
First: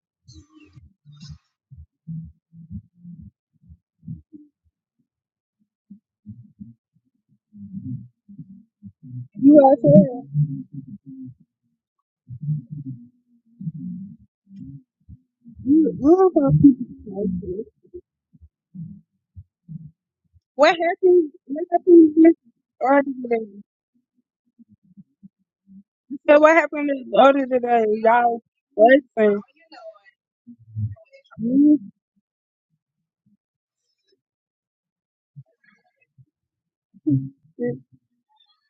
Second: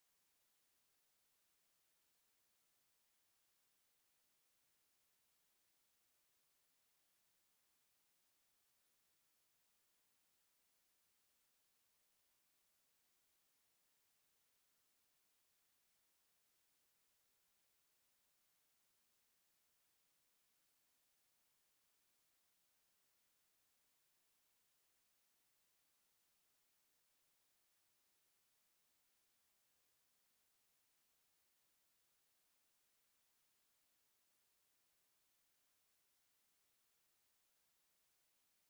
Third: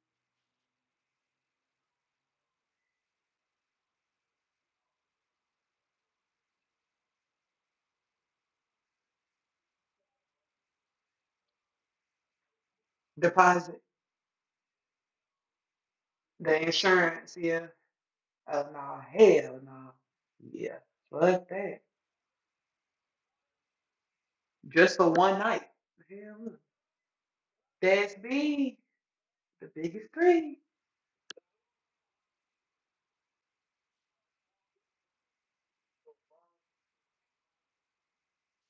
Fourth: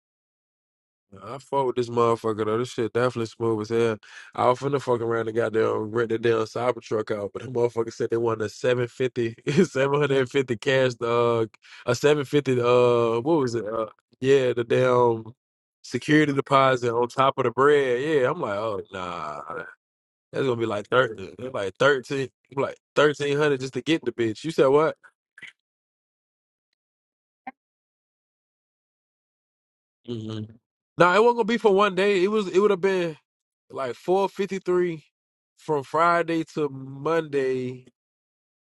S3: I fought with this motherfucker though. This shit definitely smooth as hell. I was finna fuck around and goddamn rent the damn cyber truck out, but the motherfucker said they wanted a seven fifty,
S1: You out
S3: seven
S1: there?
S3: hundred fifty cash, uh, a 750, uh, what was it?
S2: Deposit,
S3: Uh, yeah, the damn
S1: You you
S3: security
S1: don't fuck
S2: the
S3: deposit
S1: people
S3: on
S2: insurance,
S3: top
S1: like
S3: of the
S1: this.
S2: yeah.
S3: bread. Yeah, I'm like,
S2: Oh
S3: oh,
S2: nah,
S3: nah,
S2: hell no.
S3: that's gonna be
S1: What
S2: Yeah.
S3: like
S1: happened?
S3: thirteen,
S2: Fuck
S1: What
S3: like
S2: that.
S1: happened
S3: 13,
S1: with
S3: like
S1: the other
S3: 1300 just
S1: day?
S3: to get the bitch. You said what?
S2: Just for one night. Hell
S1: So
S2: no.
S1: what happened with the other
S2: That's B,
S1: day? Y'all
S2: the biggest
S3: hmm
S2: three.
S3: No, it wasn't gonna
S1: Come
S3: be for one day. It was. It would have been like four fifty three from Friday to Monday,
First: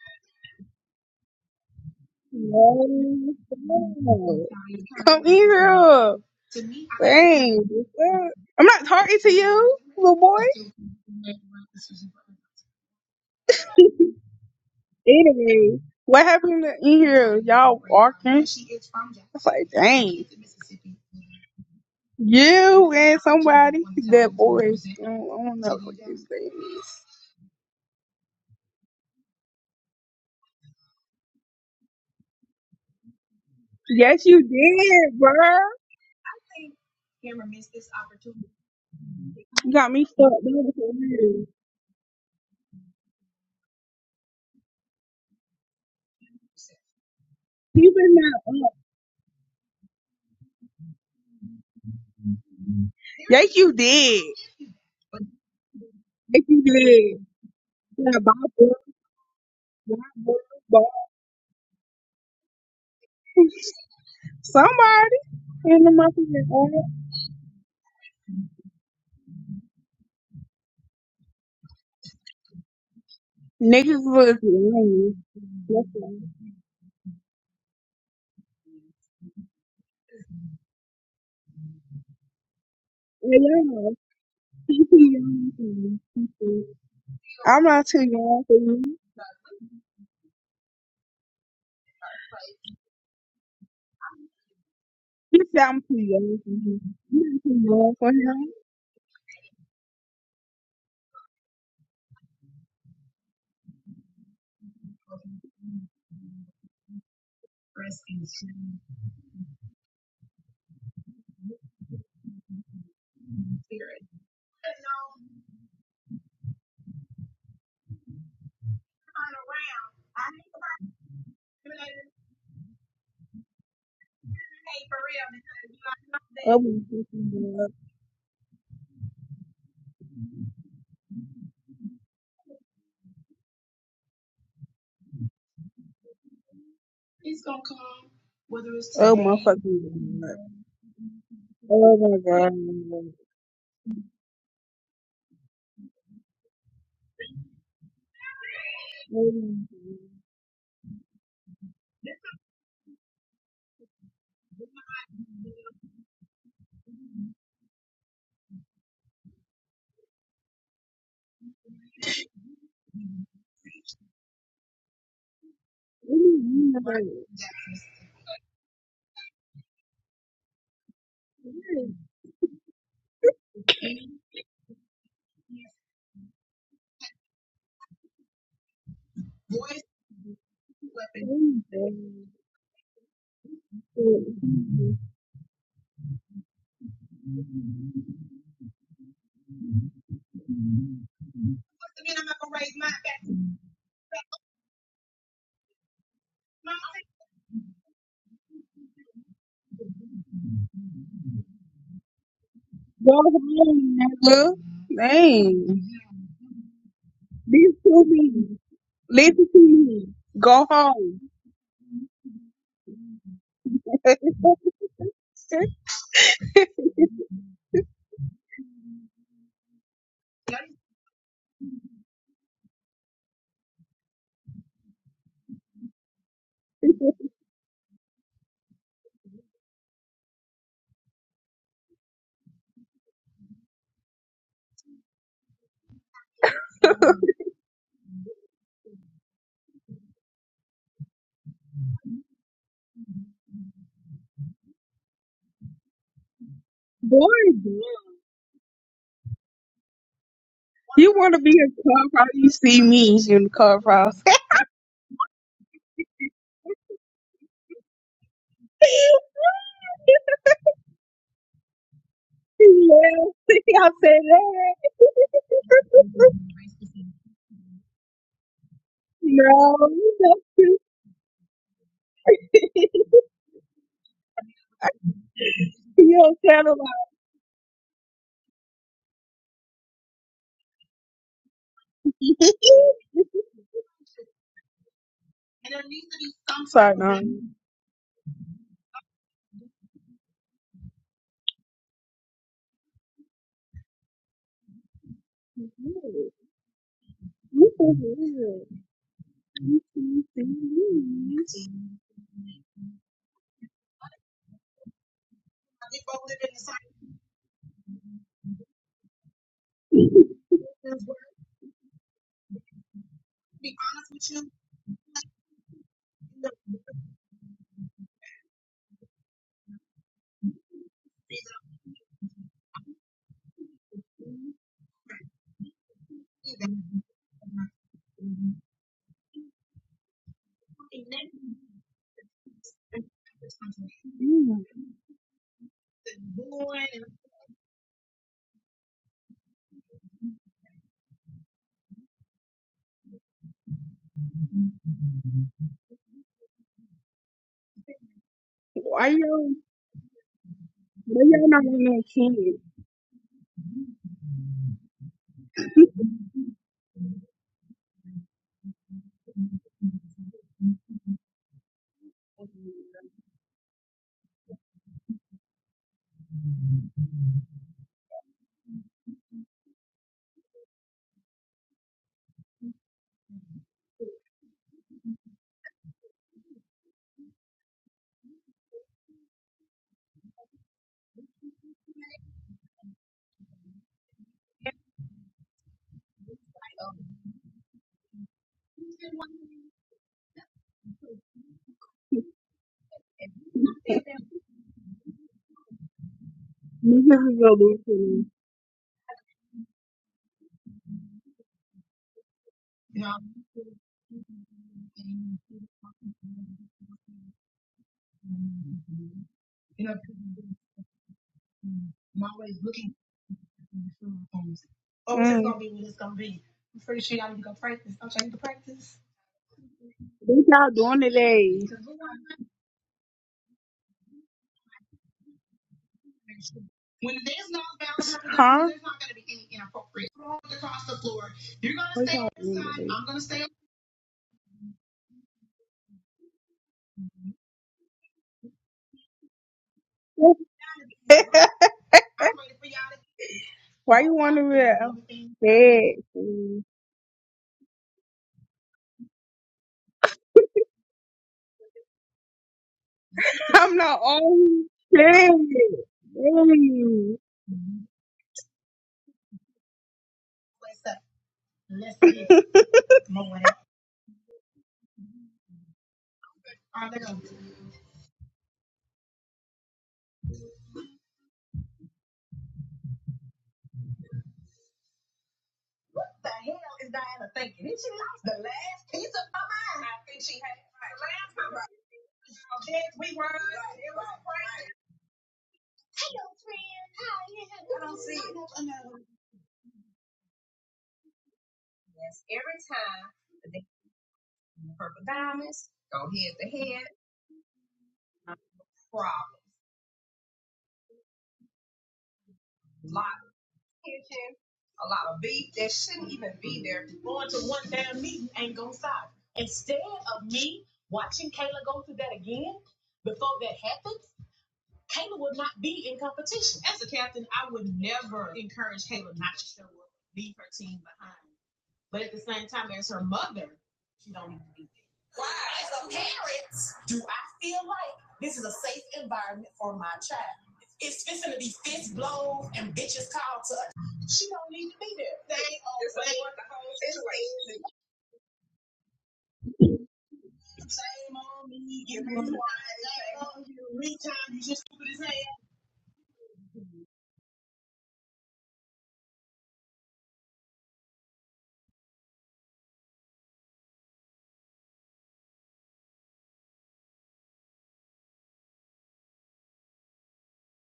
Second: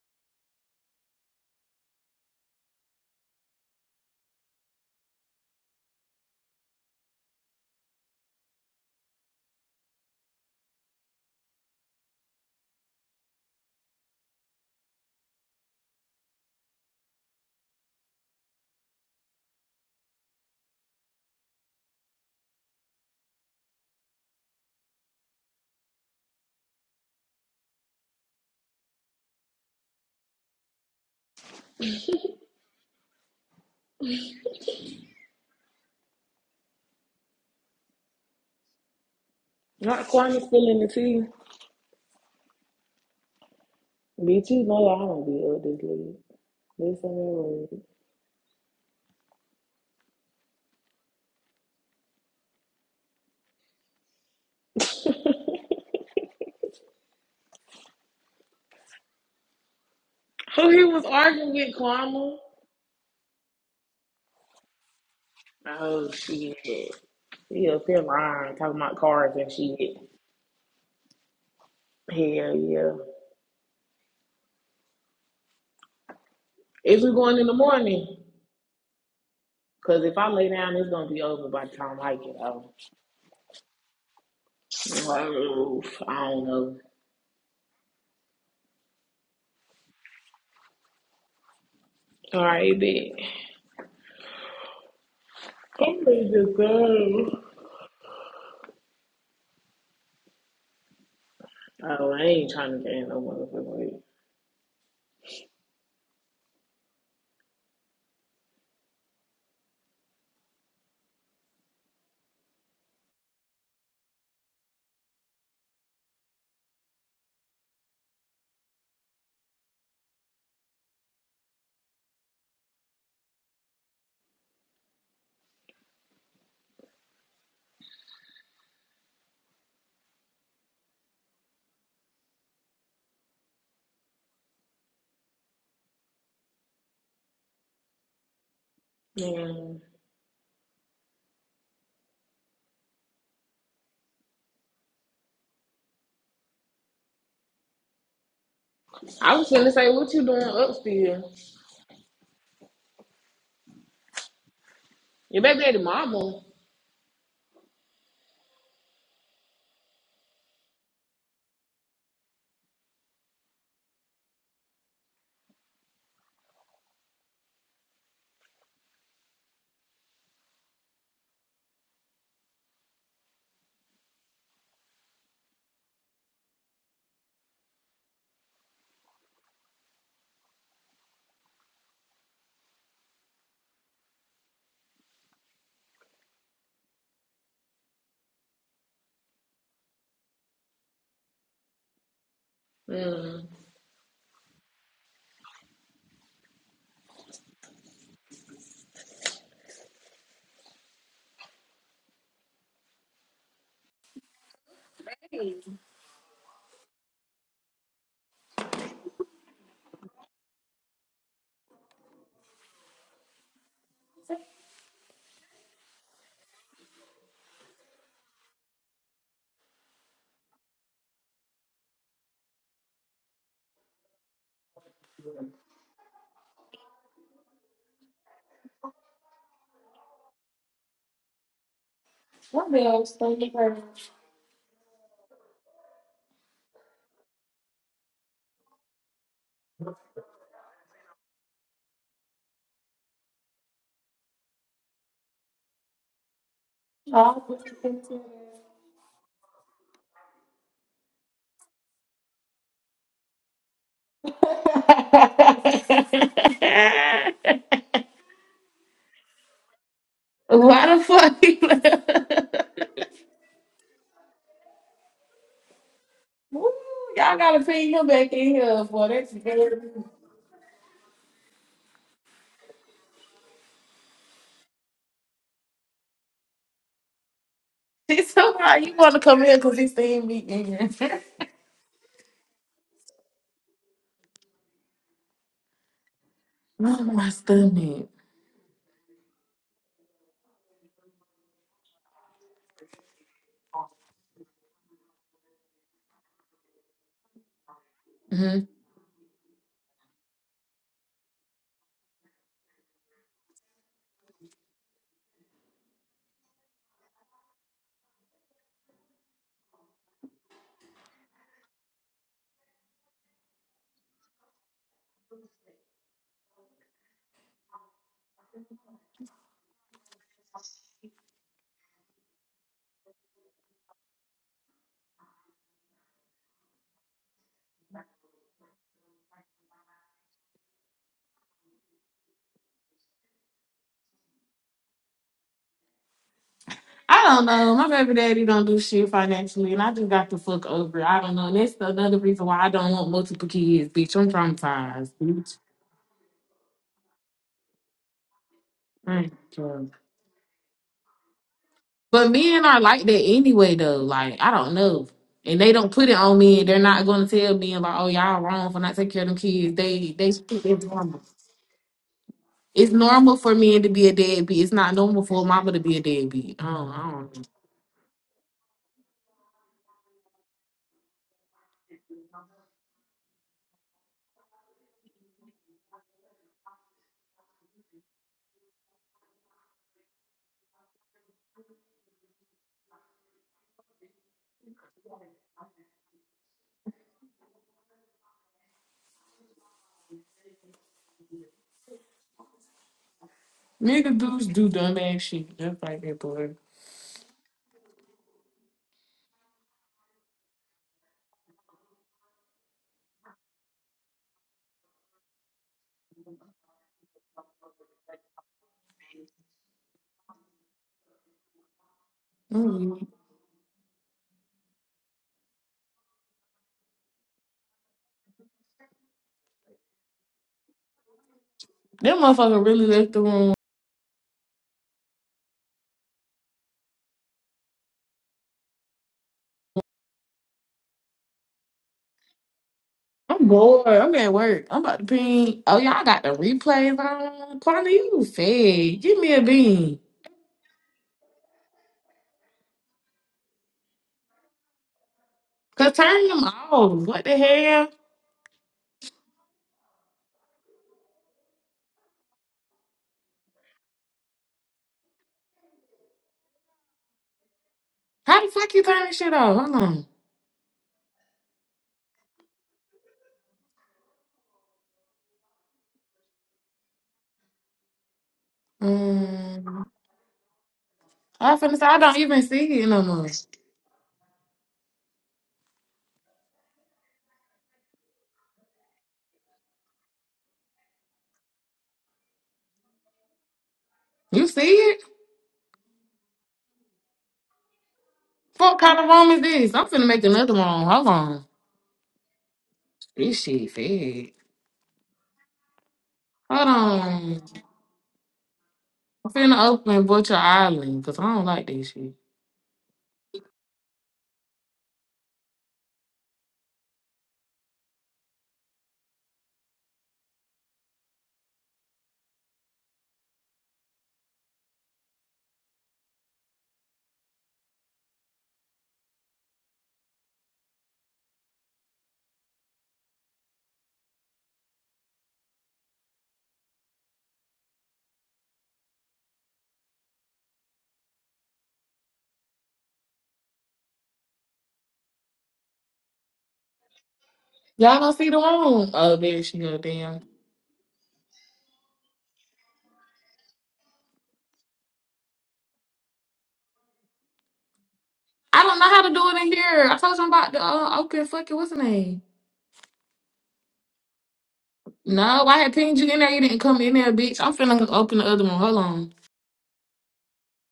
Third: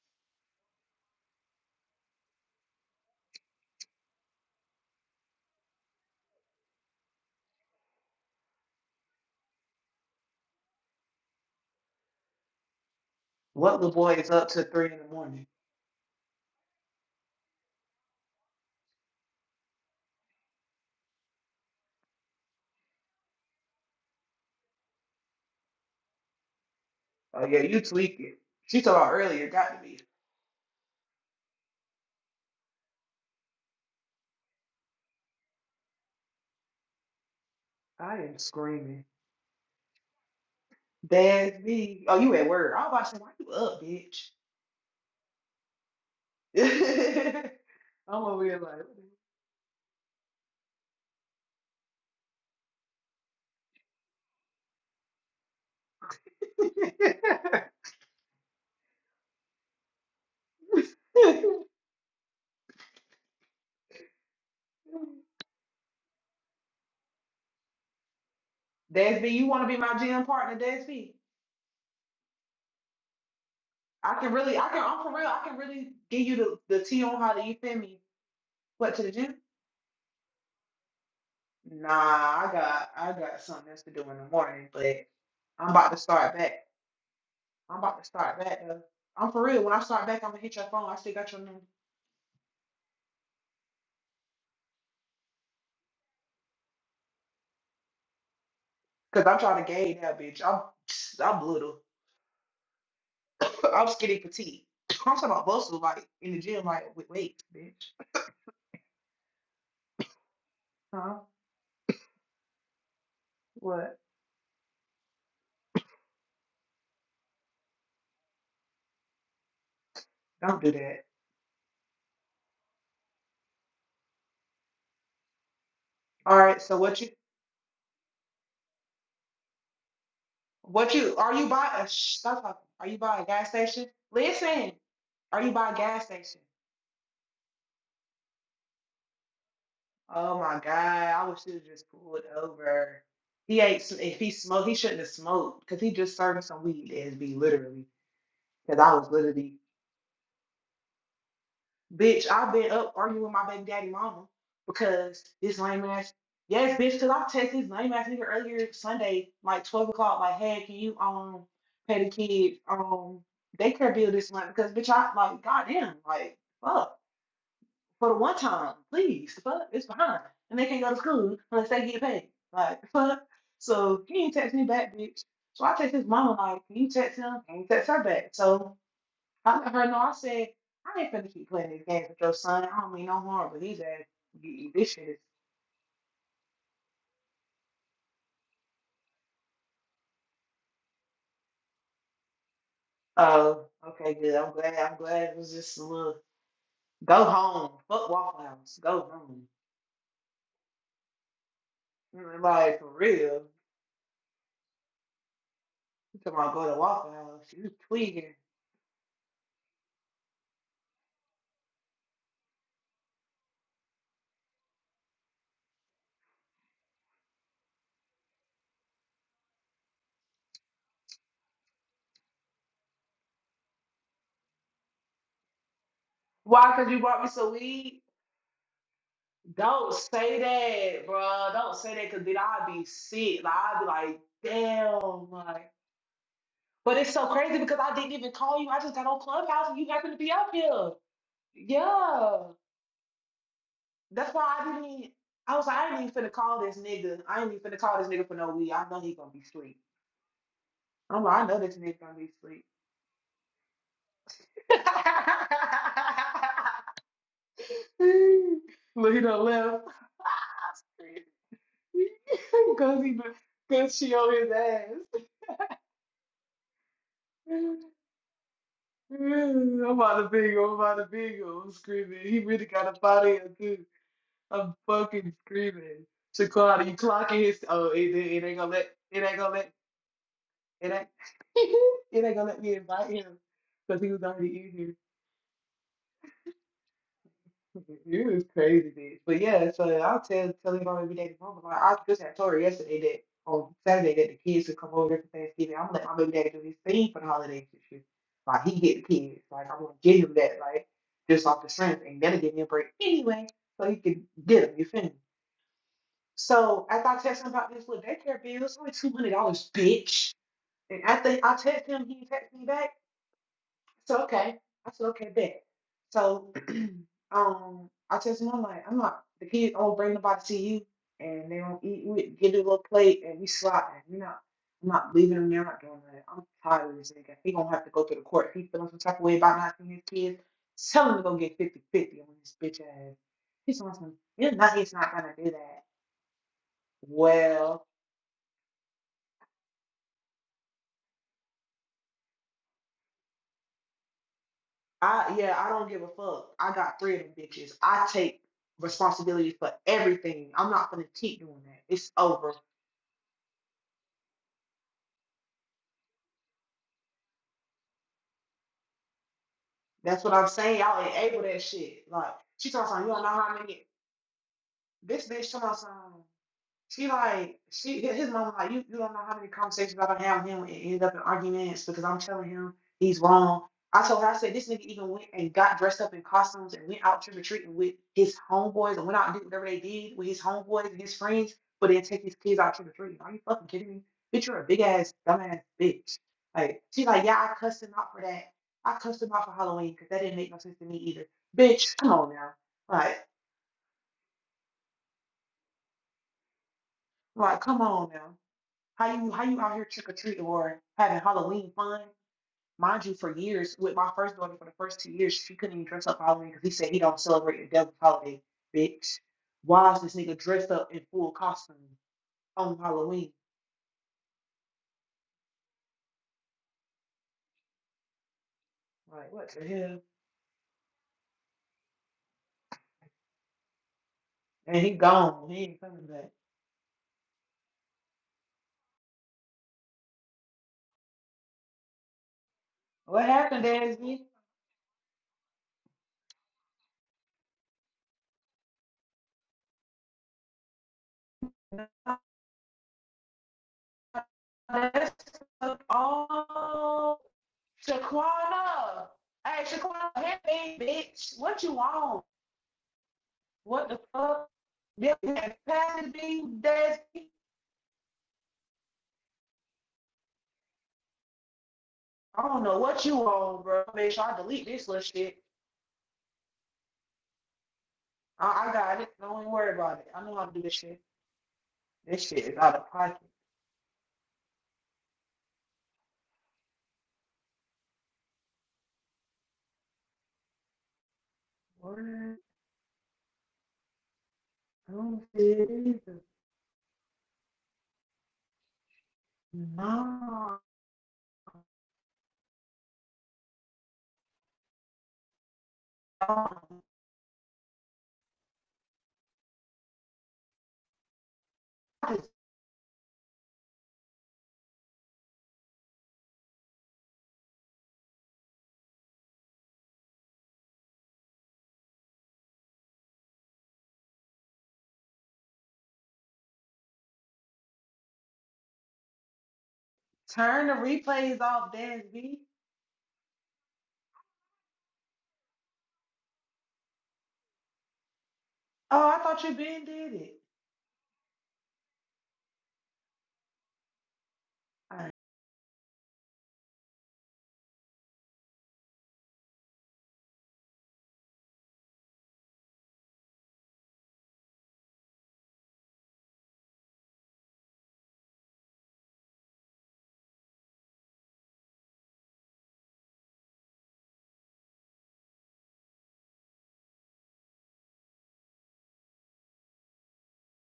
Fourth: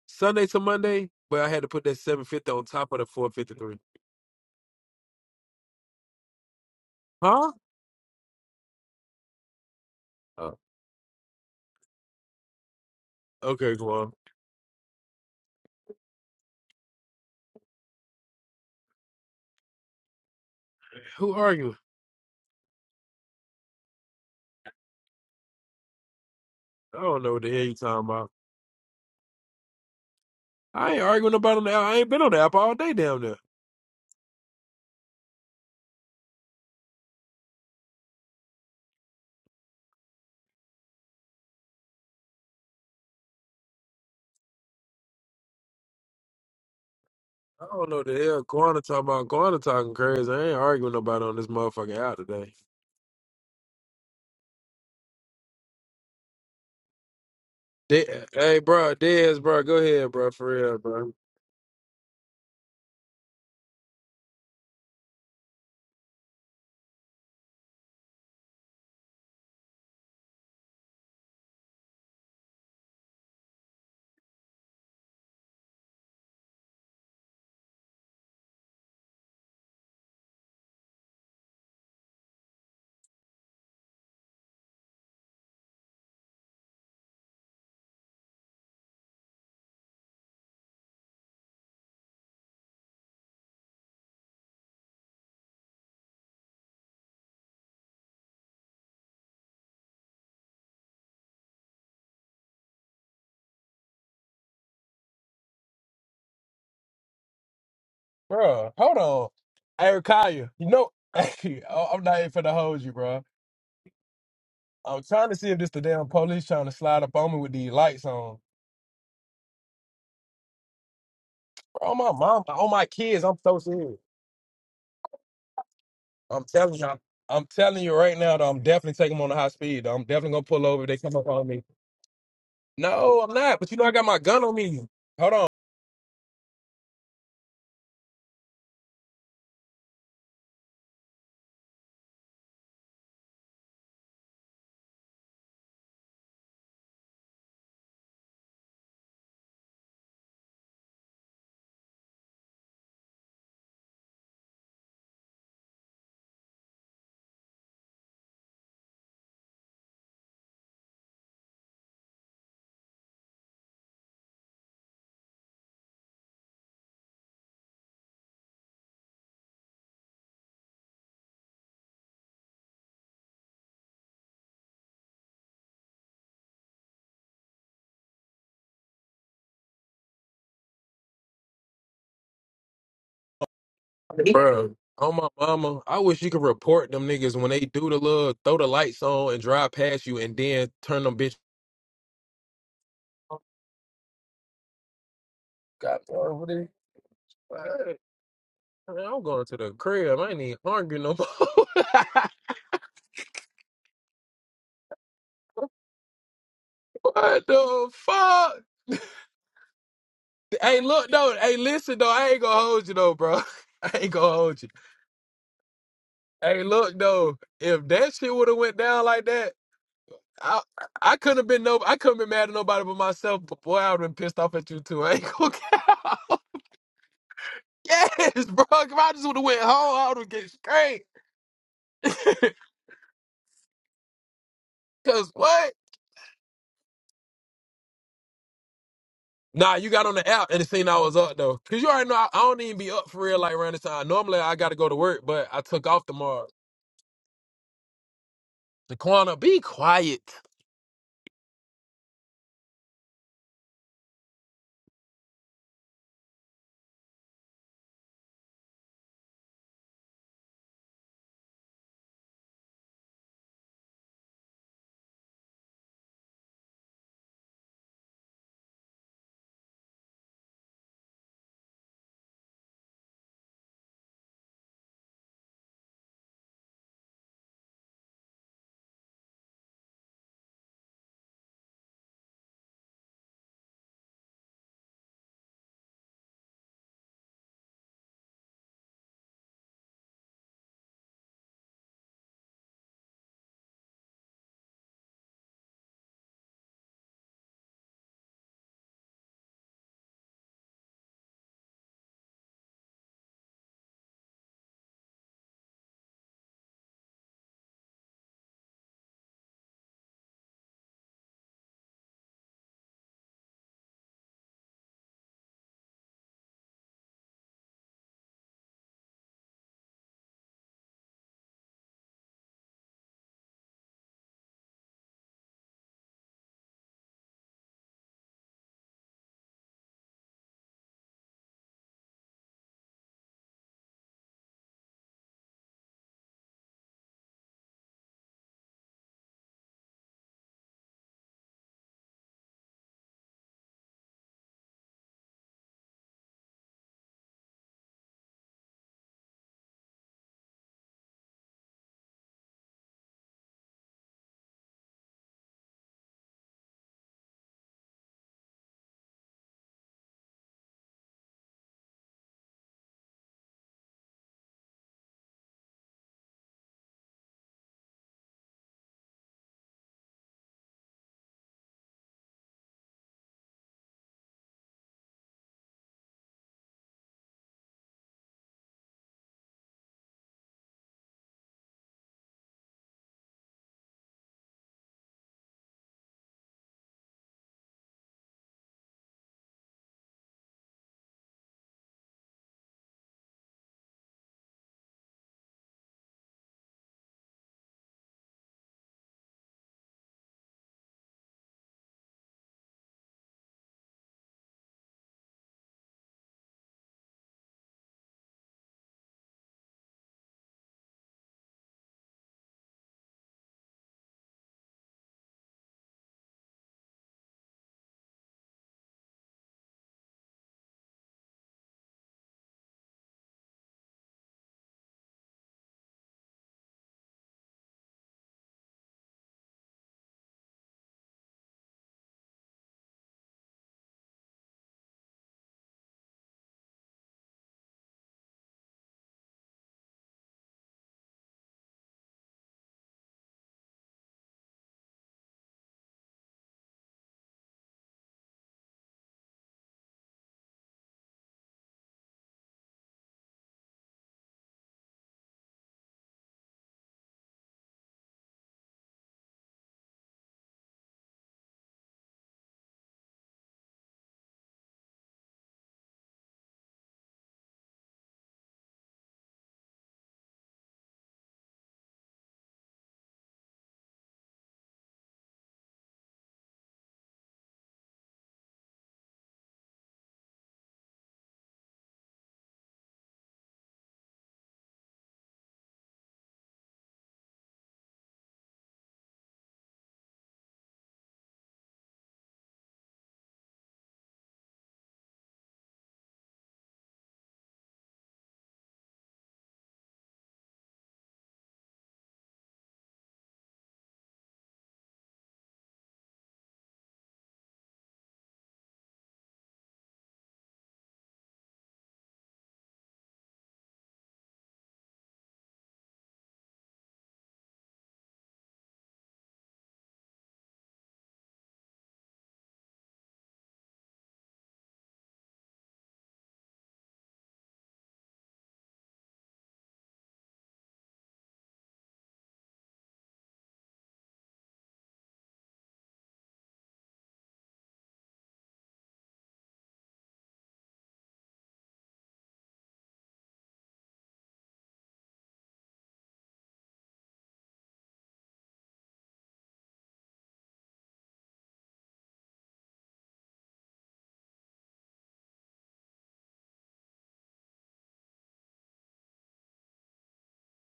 S3: Sunday to Monday. But I had to put that seven fifty on top of the four fifty three.
S1: here.
S3: Huh?
S1: Dang. I'm not talking to you, little boy.
S3: Oh, okay,
S2: What
S3: come
S2: the
S3: on.
S2: boy is up to three in the morning?
S1: Anyway, what happened in here? Y'all walking? It's like, dang.
S3: Who arguing?
S1: You and somebody, that boy. I don't know what his name
S3: I
S1: is.
S3: don't know what
S2: Oh
S3: the
S2: yeah,
S3: hell you
S2: you
S3: talking
S2: tweak
S3: about.
S2: it. She told her earlier, got to be.
S3: I ain't arguing about on the app. I ain't been on the app all day down there.
S1: Yes, you did, bruh.
S2: I am screaming.
S1: You got me
S4: Not
S1: fucked up.
S4: Kwame still in the
S1: for
S4: team.
S1: real.
S2: That's B. Oh, you at work? I was about why you up, bitch?
S4: Bitch, you know I don't be up this late. This
S3: I
S4: ain't
S1: He
S3: don't
S4: that
S3: know what the
S2: I'm
S1: was
S3: hell
S2: over here
S1: not up.
S3: Guana talking about. Guana talking crazy. I ain't arguing nobody on this motherfucking out today.
S1: Yes, you did. If
S2: like.
S1: yeah,
S3: De-
S1: buy
S3: hey,
S1: books,
S3: bro, Dez, bro, go
S1: buy
S3: ahead, bro,
S1: books,
S3: for
S4: Who
S3: real,
S1: buy
S4: he was
S3: bro.
S4: arguing with, Kwame?
S1: somebody in the
S4: Oh, shit.
S1: motherfucking ass.
S4: He up there lying, talking about
S2: That's B,
S4: cars
S2: you
S4: and
S2: want to be
S4: shit.
S2: my gym partner, That's B.
S4: Hell yeah.
S1: Niggas
S2: I can
S1: was
S2: really, I can, I'm for
S1: lame.
S2: real. I can really give
S1: Listen,
S2: you the, the tea
S4: Is we
S2: on how
S4: going
S2: to,
S4: in the
S2: you feel me?
S4: morning?
S2: What to the gym?
S4: Because if I lay down, it's going to be over by the
S2: Nah,
S4: time I get
S2: I
S4: out.
S2: got I
S1: yeah,
S2: got something else to
S1: you
S2: do in the morning,
S1: she
S2: but
S1: too young for
S2: I'm
S4: Oh,
S2: about to
S1: me.
S4: I
S1: She
S2: start
S4: don't
S2: back.
S1: too-
S4: know.
S1: I'm
S2: I'm
S1: not
S2: about
S1: too
S2: to start
S1: young for
S2: back
S1: you.
S2: though. I'm for real. When I start back, I'm gonna hit your phone. I still got your number.
S4: All right, bitch.
S1: He said I'm too
S4: I'm ready
S1: young for
S4: to
S1: you. You
S4: go.
S1: not too young for him.
S2: Cause I'm trying to gauge that bitch. I'm I'm little.
S4: Oh, I ain't trying to gain no motherfucker
S2: I'm
S4: weight.
S2: skinny petite. I'm talking about muscle like in the gym, like with weights, bitch.
S3: Bro, hold on. Eric you know,
S2: Huh?
S3: hey, I- I'm not here for the hold you, bro.
S2: What?
S3: I'm trying to see if this the damn police trying to slide up on me with these lights on.
S2: Don't do that.
S3: Bro, my mom, all my kids, I'm so serious.
S2: All
S3: I'm
S1: Oh
S2: right.
S3: telling
S2: So
S3: y'all,
S2: what you
S1: motherfucking
S3: I'm
S1: god.
S3: telling you right now that I'm definitely taking them on the high speed. though. I'm definitely gonna pull over if
S2: what
S3: they
S2: you
S3: come up
S2: are
S3: on
S2: you
S3: me.
S2: by a shh, stop talking. Are you by
S3: No,
S2: a
S3: I'm
S2: gas
S3: not, but you know
S2: station?
S3: I got my gun on
S2: Listen.
S3: me. Hold
S2: Are
S3: on.
S2: you by a gas station?
S1: Oh
S4: Yeah.
S1: motherfucking god.
S2: Oh my God. I wish he was just
S1: Oh my
S2: pulled
S1: god.
S2: over.
S1: Oh
S2: He ate, some- if he smoked, he shouldn't have smoked because he just served some weed to SB, literally. Because I was
S4: I was
S2: literally,
S4: gonna say, what you doing up still?
S2: bitch, I've been up arguing with my baby daddy mama because
S4: Your
S2: this
S4: baby daddy
S2: lame ass,
S4: mama.
S2: yes, bitch, because I texted this lame ass nigga earlier Sunday, like 12 o'clock, like, hey, can you um pay the kids um daycare bill this month? Because, bitch, I, like, goddamn, like,
S1: my
S2: fuck.
S1: god.
S2: for the one time, please, the fuck, it's behind. And they can't go to school unless they get paid. Like, the fuck. So he ain't text me back, bitch. So I text his mama, like, can you text him? Can you text her back? So I let her know, I said, I ain't finna
S1: Oh
S2: keep
S1: my
S2: playing these games
S1: god.
S2: with your son. I don't mean no harm, but he's at
S1: Go
S2: you,
S3: Bro,
S2: this shit.
S3: on
S2: is-
S3: my mama, I wish you could report them niggas when they do the little throw the lights on and drive past you and then turn them bitch.
S4: Mm.
S2: Oh, okay, good. I'm glad. I'm glad it was just a
S3: God,
S2: little
S3: bro, what
S2: go home.
S3: is?
S2: Fuck Waffle House. Go
S3: Man, I'm going
S2: home.
S3: to the crib. I ain't even hungry no more.
S2: Mm, Like, for real.
S1: home, nigga. Dang.
S2: You talking about go to Waffle
S3: what
S2: House. You
S1: Listen
S3: the
S1: to
S2: tweaking.
S3: fuck?
S1: me. Listen to me. Go
S3: Hey, look
S1: home.
S3: though. Hey, listen though. I ain't gonna hold you though, bro. I ain't gonna hold you. Hey, look though. If that shit would have went down like that, I I couldn't have been no. I couldn't been mad at nobody but myself. But boy, I would have been pissed off at you too. I ain't gonna.
S2: Why? Because you brought me some weed?
S3: yes, bro. If I just would have went
S2: Don't
S3: home, I would have
S2: say
S3: get straight.
S2: that, bro. Don't say that because then I'd
S4: One
S2: be
S4: day I was
S2: sick.
S4: thinking
S2: Like
S4: like,
S2: I'd be like,
S3: Cause
S2: damn,
S3: what?
S2: like. But it's so crazy because I didn't even call you. I just got on Clubhouse
S3: Nah,
S2: and you
S3: you got
S2: happened
S3: on
S2: to
S3: the
S2: be up
S3: app and it seen
S2: here.
S3: I was up though. Cause you already know I, I
S2: Yeah,
S3: don't even be up for real like around this time.
S2: that's
S3: Normally I
S2: why I
S3: gotta
S2: didn't.
S3: go to
S2: Even,
S3: work, but
S2: I
S3: I
S2: was like,
S3: took
S2: I ain't
S3: off
S2: even finna
S3: tomorrow.
S2: call this nigga.
S1: Boy,
S2: I
S4: oh,
S2: ain't even
S4: what you
S2: finna call this
S4: think
S1: damn.
S4: to-
S2: nigga for no weed. I know he gonna
S3: Daquana,
S2: be
S3: be
S2: sweet.
S3: quiet.
S1: You
S2: I'm
S1: want
S2: like,
S1: to
S2: I
S1: be
S2: know
S1: in
S2: this nigga gonna
S1: clubhouse?
S2: be
S1: You
S2: sweet.
S1: see me in the clubhouse. yeah.
S2: Look, he done left.
S4: Why the fuck? he
S1: I
S4: left?
S2: Cause he, cause she
S1: said
S2: on his
S1: that.
S2: ass.
S4: Woo, Y'all gotta pay him back in here, boy. That's
S1: no.
S2: Mm, I'm
S4: good.
S2: about to bingo, I'm about to bingo. I'm screaming. He really got a body of too. I'm fucking screaming.
S1: You don't tell
S2: Shaquan, you
S1: about
S2: clocking his oh it,
S4: It's
S2: it, it
S4: so
S2: ain't gonna
S4: hard.
S2: let
S4: You want to
S2: it ain't
S4: come
S2: gonna
S4: here
S2: let
S4: because he's seeing me in here.
S2: it ain't it ain't gonna let me invite him because he was already in here.
S1: I'm sorry,
S4: Oh,
S1: no.
S4: my stomach.
S2: You is crazy, bitch. But yeah, so I'll tell tell him every day. Mom, like I just had told her yesterday that on Saturday that the kids would come over for Thanksgiving. I'm gonna let my baby daddy do his thing for the holidays
S1: You
S2: and
S1: so
S2: shit.
S1: weird.
S4: hmm
S2: Like he get the kids. Like
S1: Why
S2: I'm gonna get him that like just off the strength and that'll give me a break anyway. So he can get him, you feel me? So after I text him about this little daycare bill, it's only two hundred dollars, bitch. And after I text him, he text me back. I said, okay. I said, okay, bet. So um I text him, I'm like, I'm not the kids don't bring nobody to you and they don't eat we get a little plate and we slide you know. I'm not leaving them there, I'm not doing that. I'm tired of this nigga. He gonna have to go to the court. He feeling some type of way about not seeing his kids. Tell him to go get fifty fifty on this bitch ass. He's on some, you know, he's not gonna do that.
S4: I don't know.
S2: Well,
S4: My baby daddy don't do shit financially, and I just got the fuck over it. I don't know. And that's another reason why I don't want multiple kids, bitch. I'm
S2: I
S4: traumatized.
S2: yeah, I don't give a fuck. I got three of them bitches. I take
S4: Mm.
S1: y'all?
S2: responsibility for
S4: Mm.
S2: everything. I'm not gonna
S1: Why
S2: keep
S1: y'all
S2: doing
S1: not
S2: that.
S1: on that
S2: It's
S4: But
S2: over.
S1: kid?
S4: men are like that anyway, though. Like I don't know, and they don't put it on men. They're not going to tell men like, "Oh, y'all wrong for not taking care of them kids." They
S2: That's
S4: they
S2: what I'm saying.
S4: it's
S2: Y'all
S4: normal.
S2: enable that shit. Like she talks
S4: It's
S2: on, you don't know
S4: normal for
S2: how
S4: men
S2: many
S4: to be a deadbeat. It's not normal
S2: this
S4: for a
S2: bitch talking
S4: mama to be a
S2: about
S4: deadbeat. I don't,
S2: She
S4: I don't know.
S2: like she his mom like you you don't know how many conversations I don't have with him and end up in arguments because I'm telling him he's wrong. I told her I said this nigga even went and got dressed up in costumes and went out trick or treating with his homeboys and went out and did whatever they did with his homeboys and his friends, but then take his kids out trick or treating. Are you fucking kidding me? Bitch, you're a big ass dumbass bitch. Like she's like yeah I cussed him out for that. I cussed him out for Halloween because that didn't make no sense to me either. Bitch, come on now. Like
S4: Nigga dudes do dumb ass shit. That's like that boy.
S1: Niggas is
S2: like come on
S1: illusion.
S2: now. How you how you out here trick or treating or having Halloween fun? Mind you, for years with my first daughter, for the first two years, she couldn't even dress up Halloween because he said he don't celebrate the devil's holiday, bitch. Why is this nigga dressed up in full costume on
S4: Mm.
S2: Halloween? Like what the hell?
S1: What y'all doing today?
S4: That motherfucker really left the room.
S2: And he gone. He ain't coming back. What
S4: I'm
S2: happened,
S4: bored. I'm
S2: Daisy?
S4: at work. I'm about to pee. Oh, y'all got the replays on. Partner, you fed. Give me a bean.
S1: on.
S2: let
S1: Why
S4: Cause turn them
S1: bed?
S4: off.
S2: all
S4: What the hell?
S2: Shaquana. Hey, Shaquana, hit me, bitch. What you on?
S1: I'm
S2: What
S1: not
S2: the fuck?
S1: on
S2: They
S1: bed.
S2: had passes being that.
S1: Hey.
S4: How the fuck you turn this shit off? Hold on.
S2: I don't know what you on, bro. Make sure I delete this little shit. I, I got it. Don't even worry
S4: Um,
S2: about it. I know how to do this shit.
S4: I finna say I don't
S2: This shit
S4: even
S2: is out
S4: see it
S2: of
S4: no
S2: pocket.
S4: more.
S2: What? I
S4: You see it?
S2: don't see it either.
S4: What kind of room is this? I'm finna make another
S2: No.
S4: room. Hold on. This shit fed. Hold on. I'm finna open Butcher Island because I don't like this shit.
S2: just turn the replays off, Dansby. Oh, I thought you been did it. All right.
S4: Y'all don't see the room? Oh, there she go. Damn. I don't know how to do it in here. I told you I'm about to uh, open fucking what's the name? No, I had pinged you in there. You didn't come in there, bitch. I'm finna open the other one. Hold on.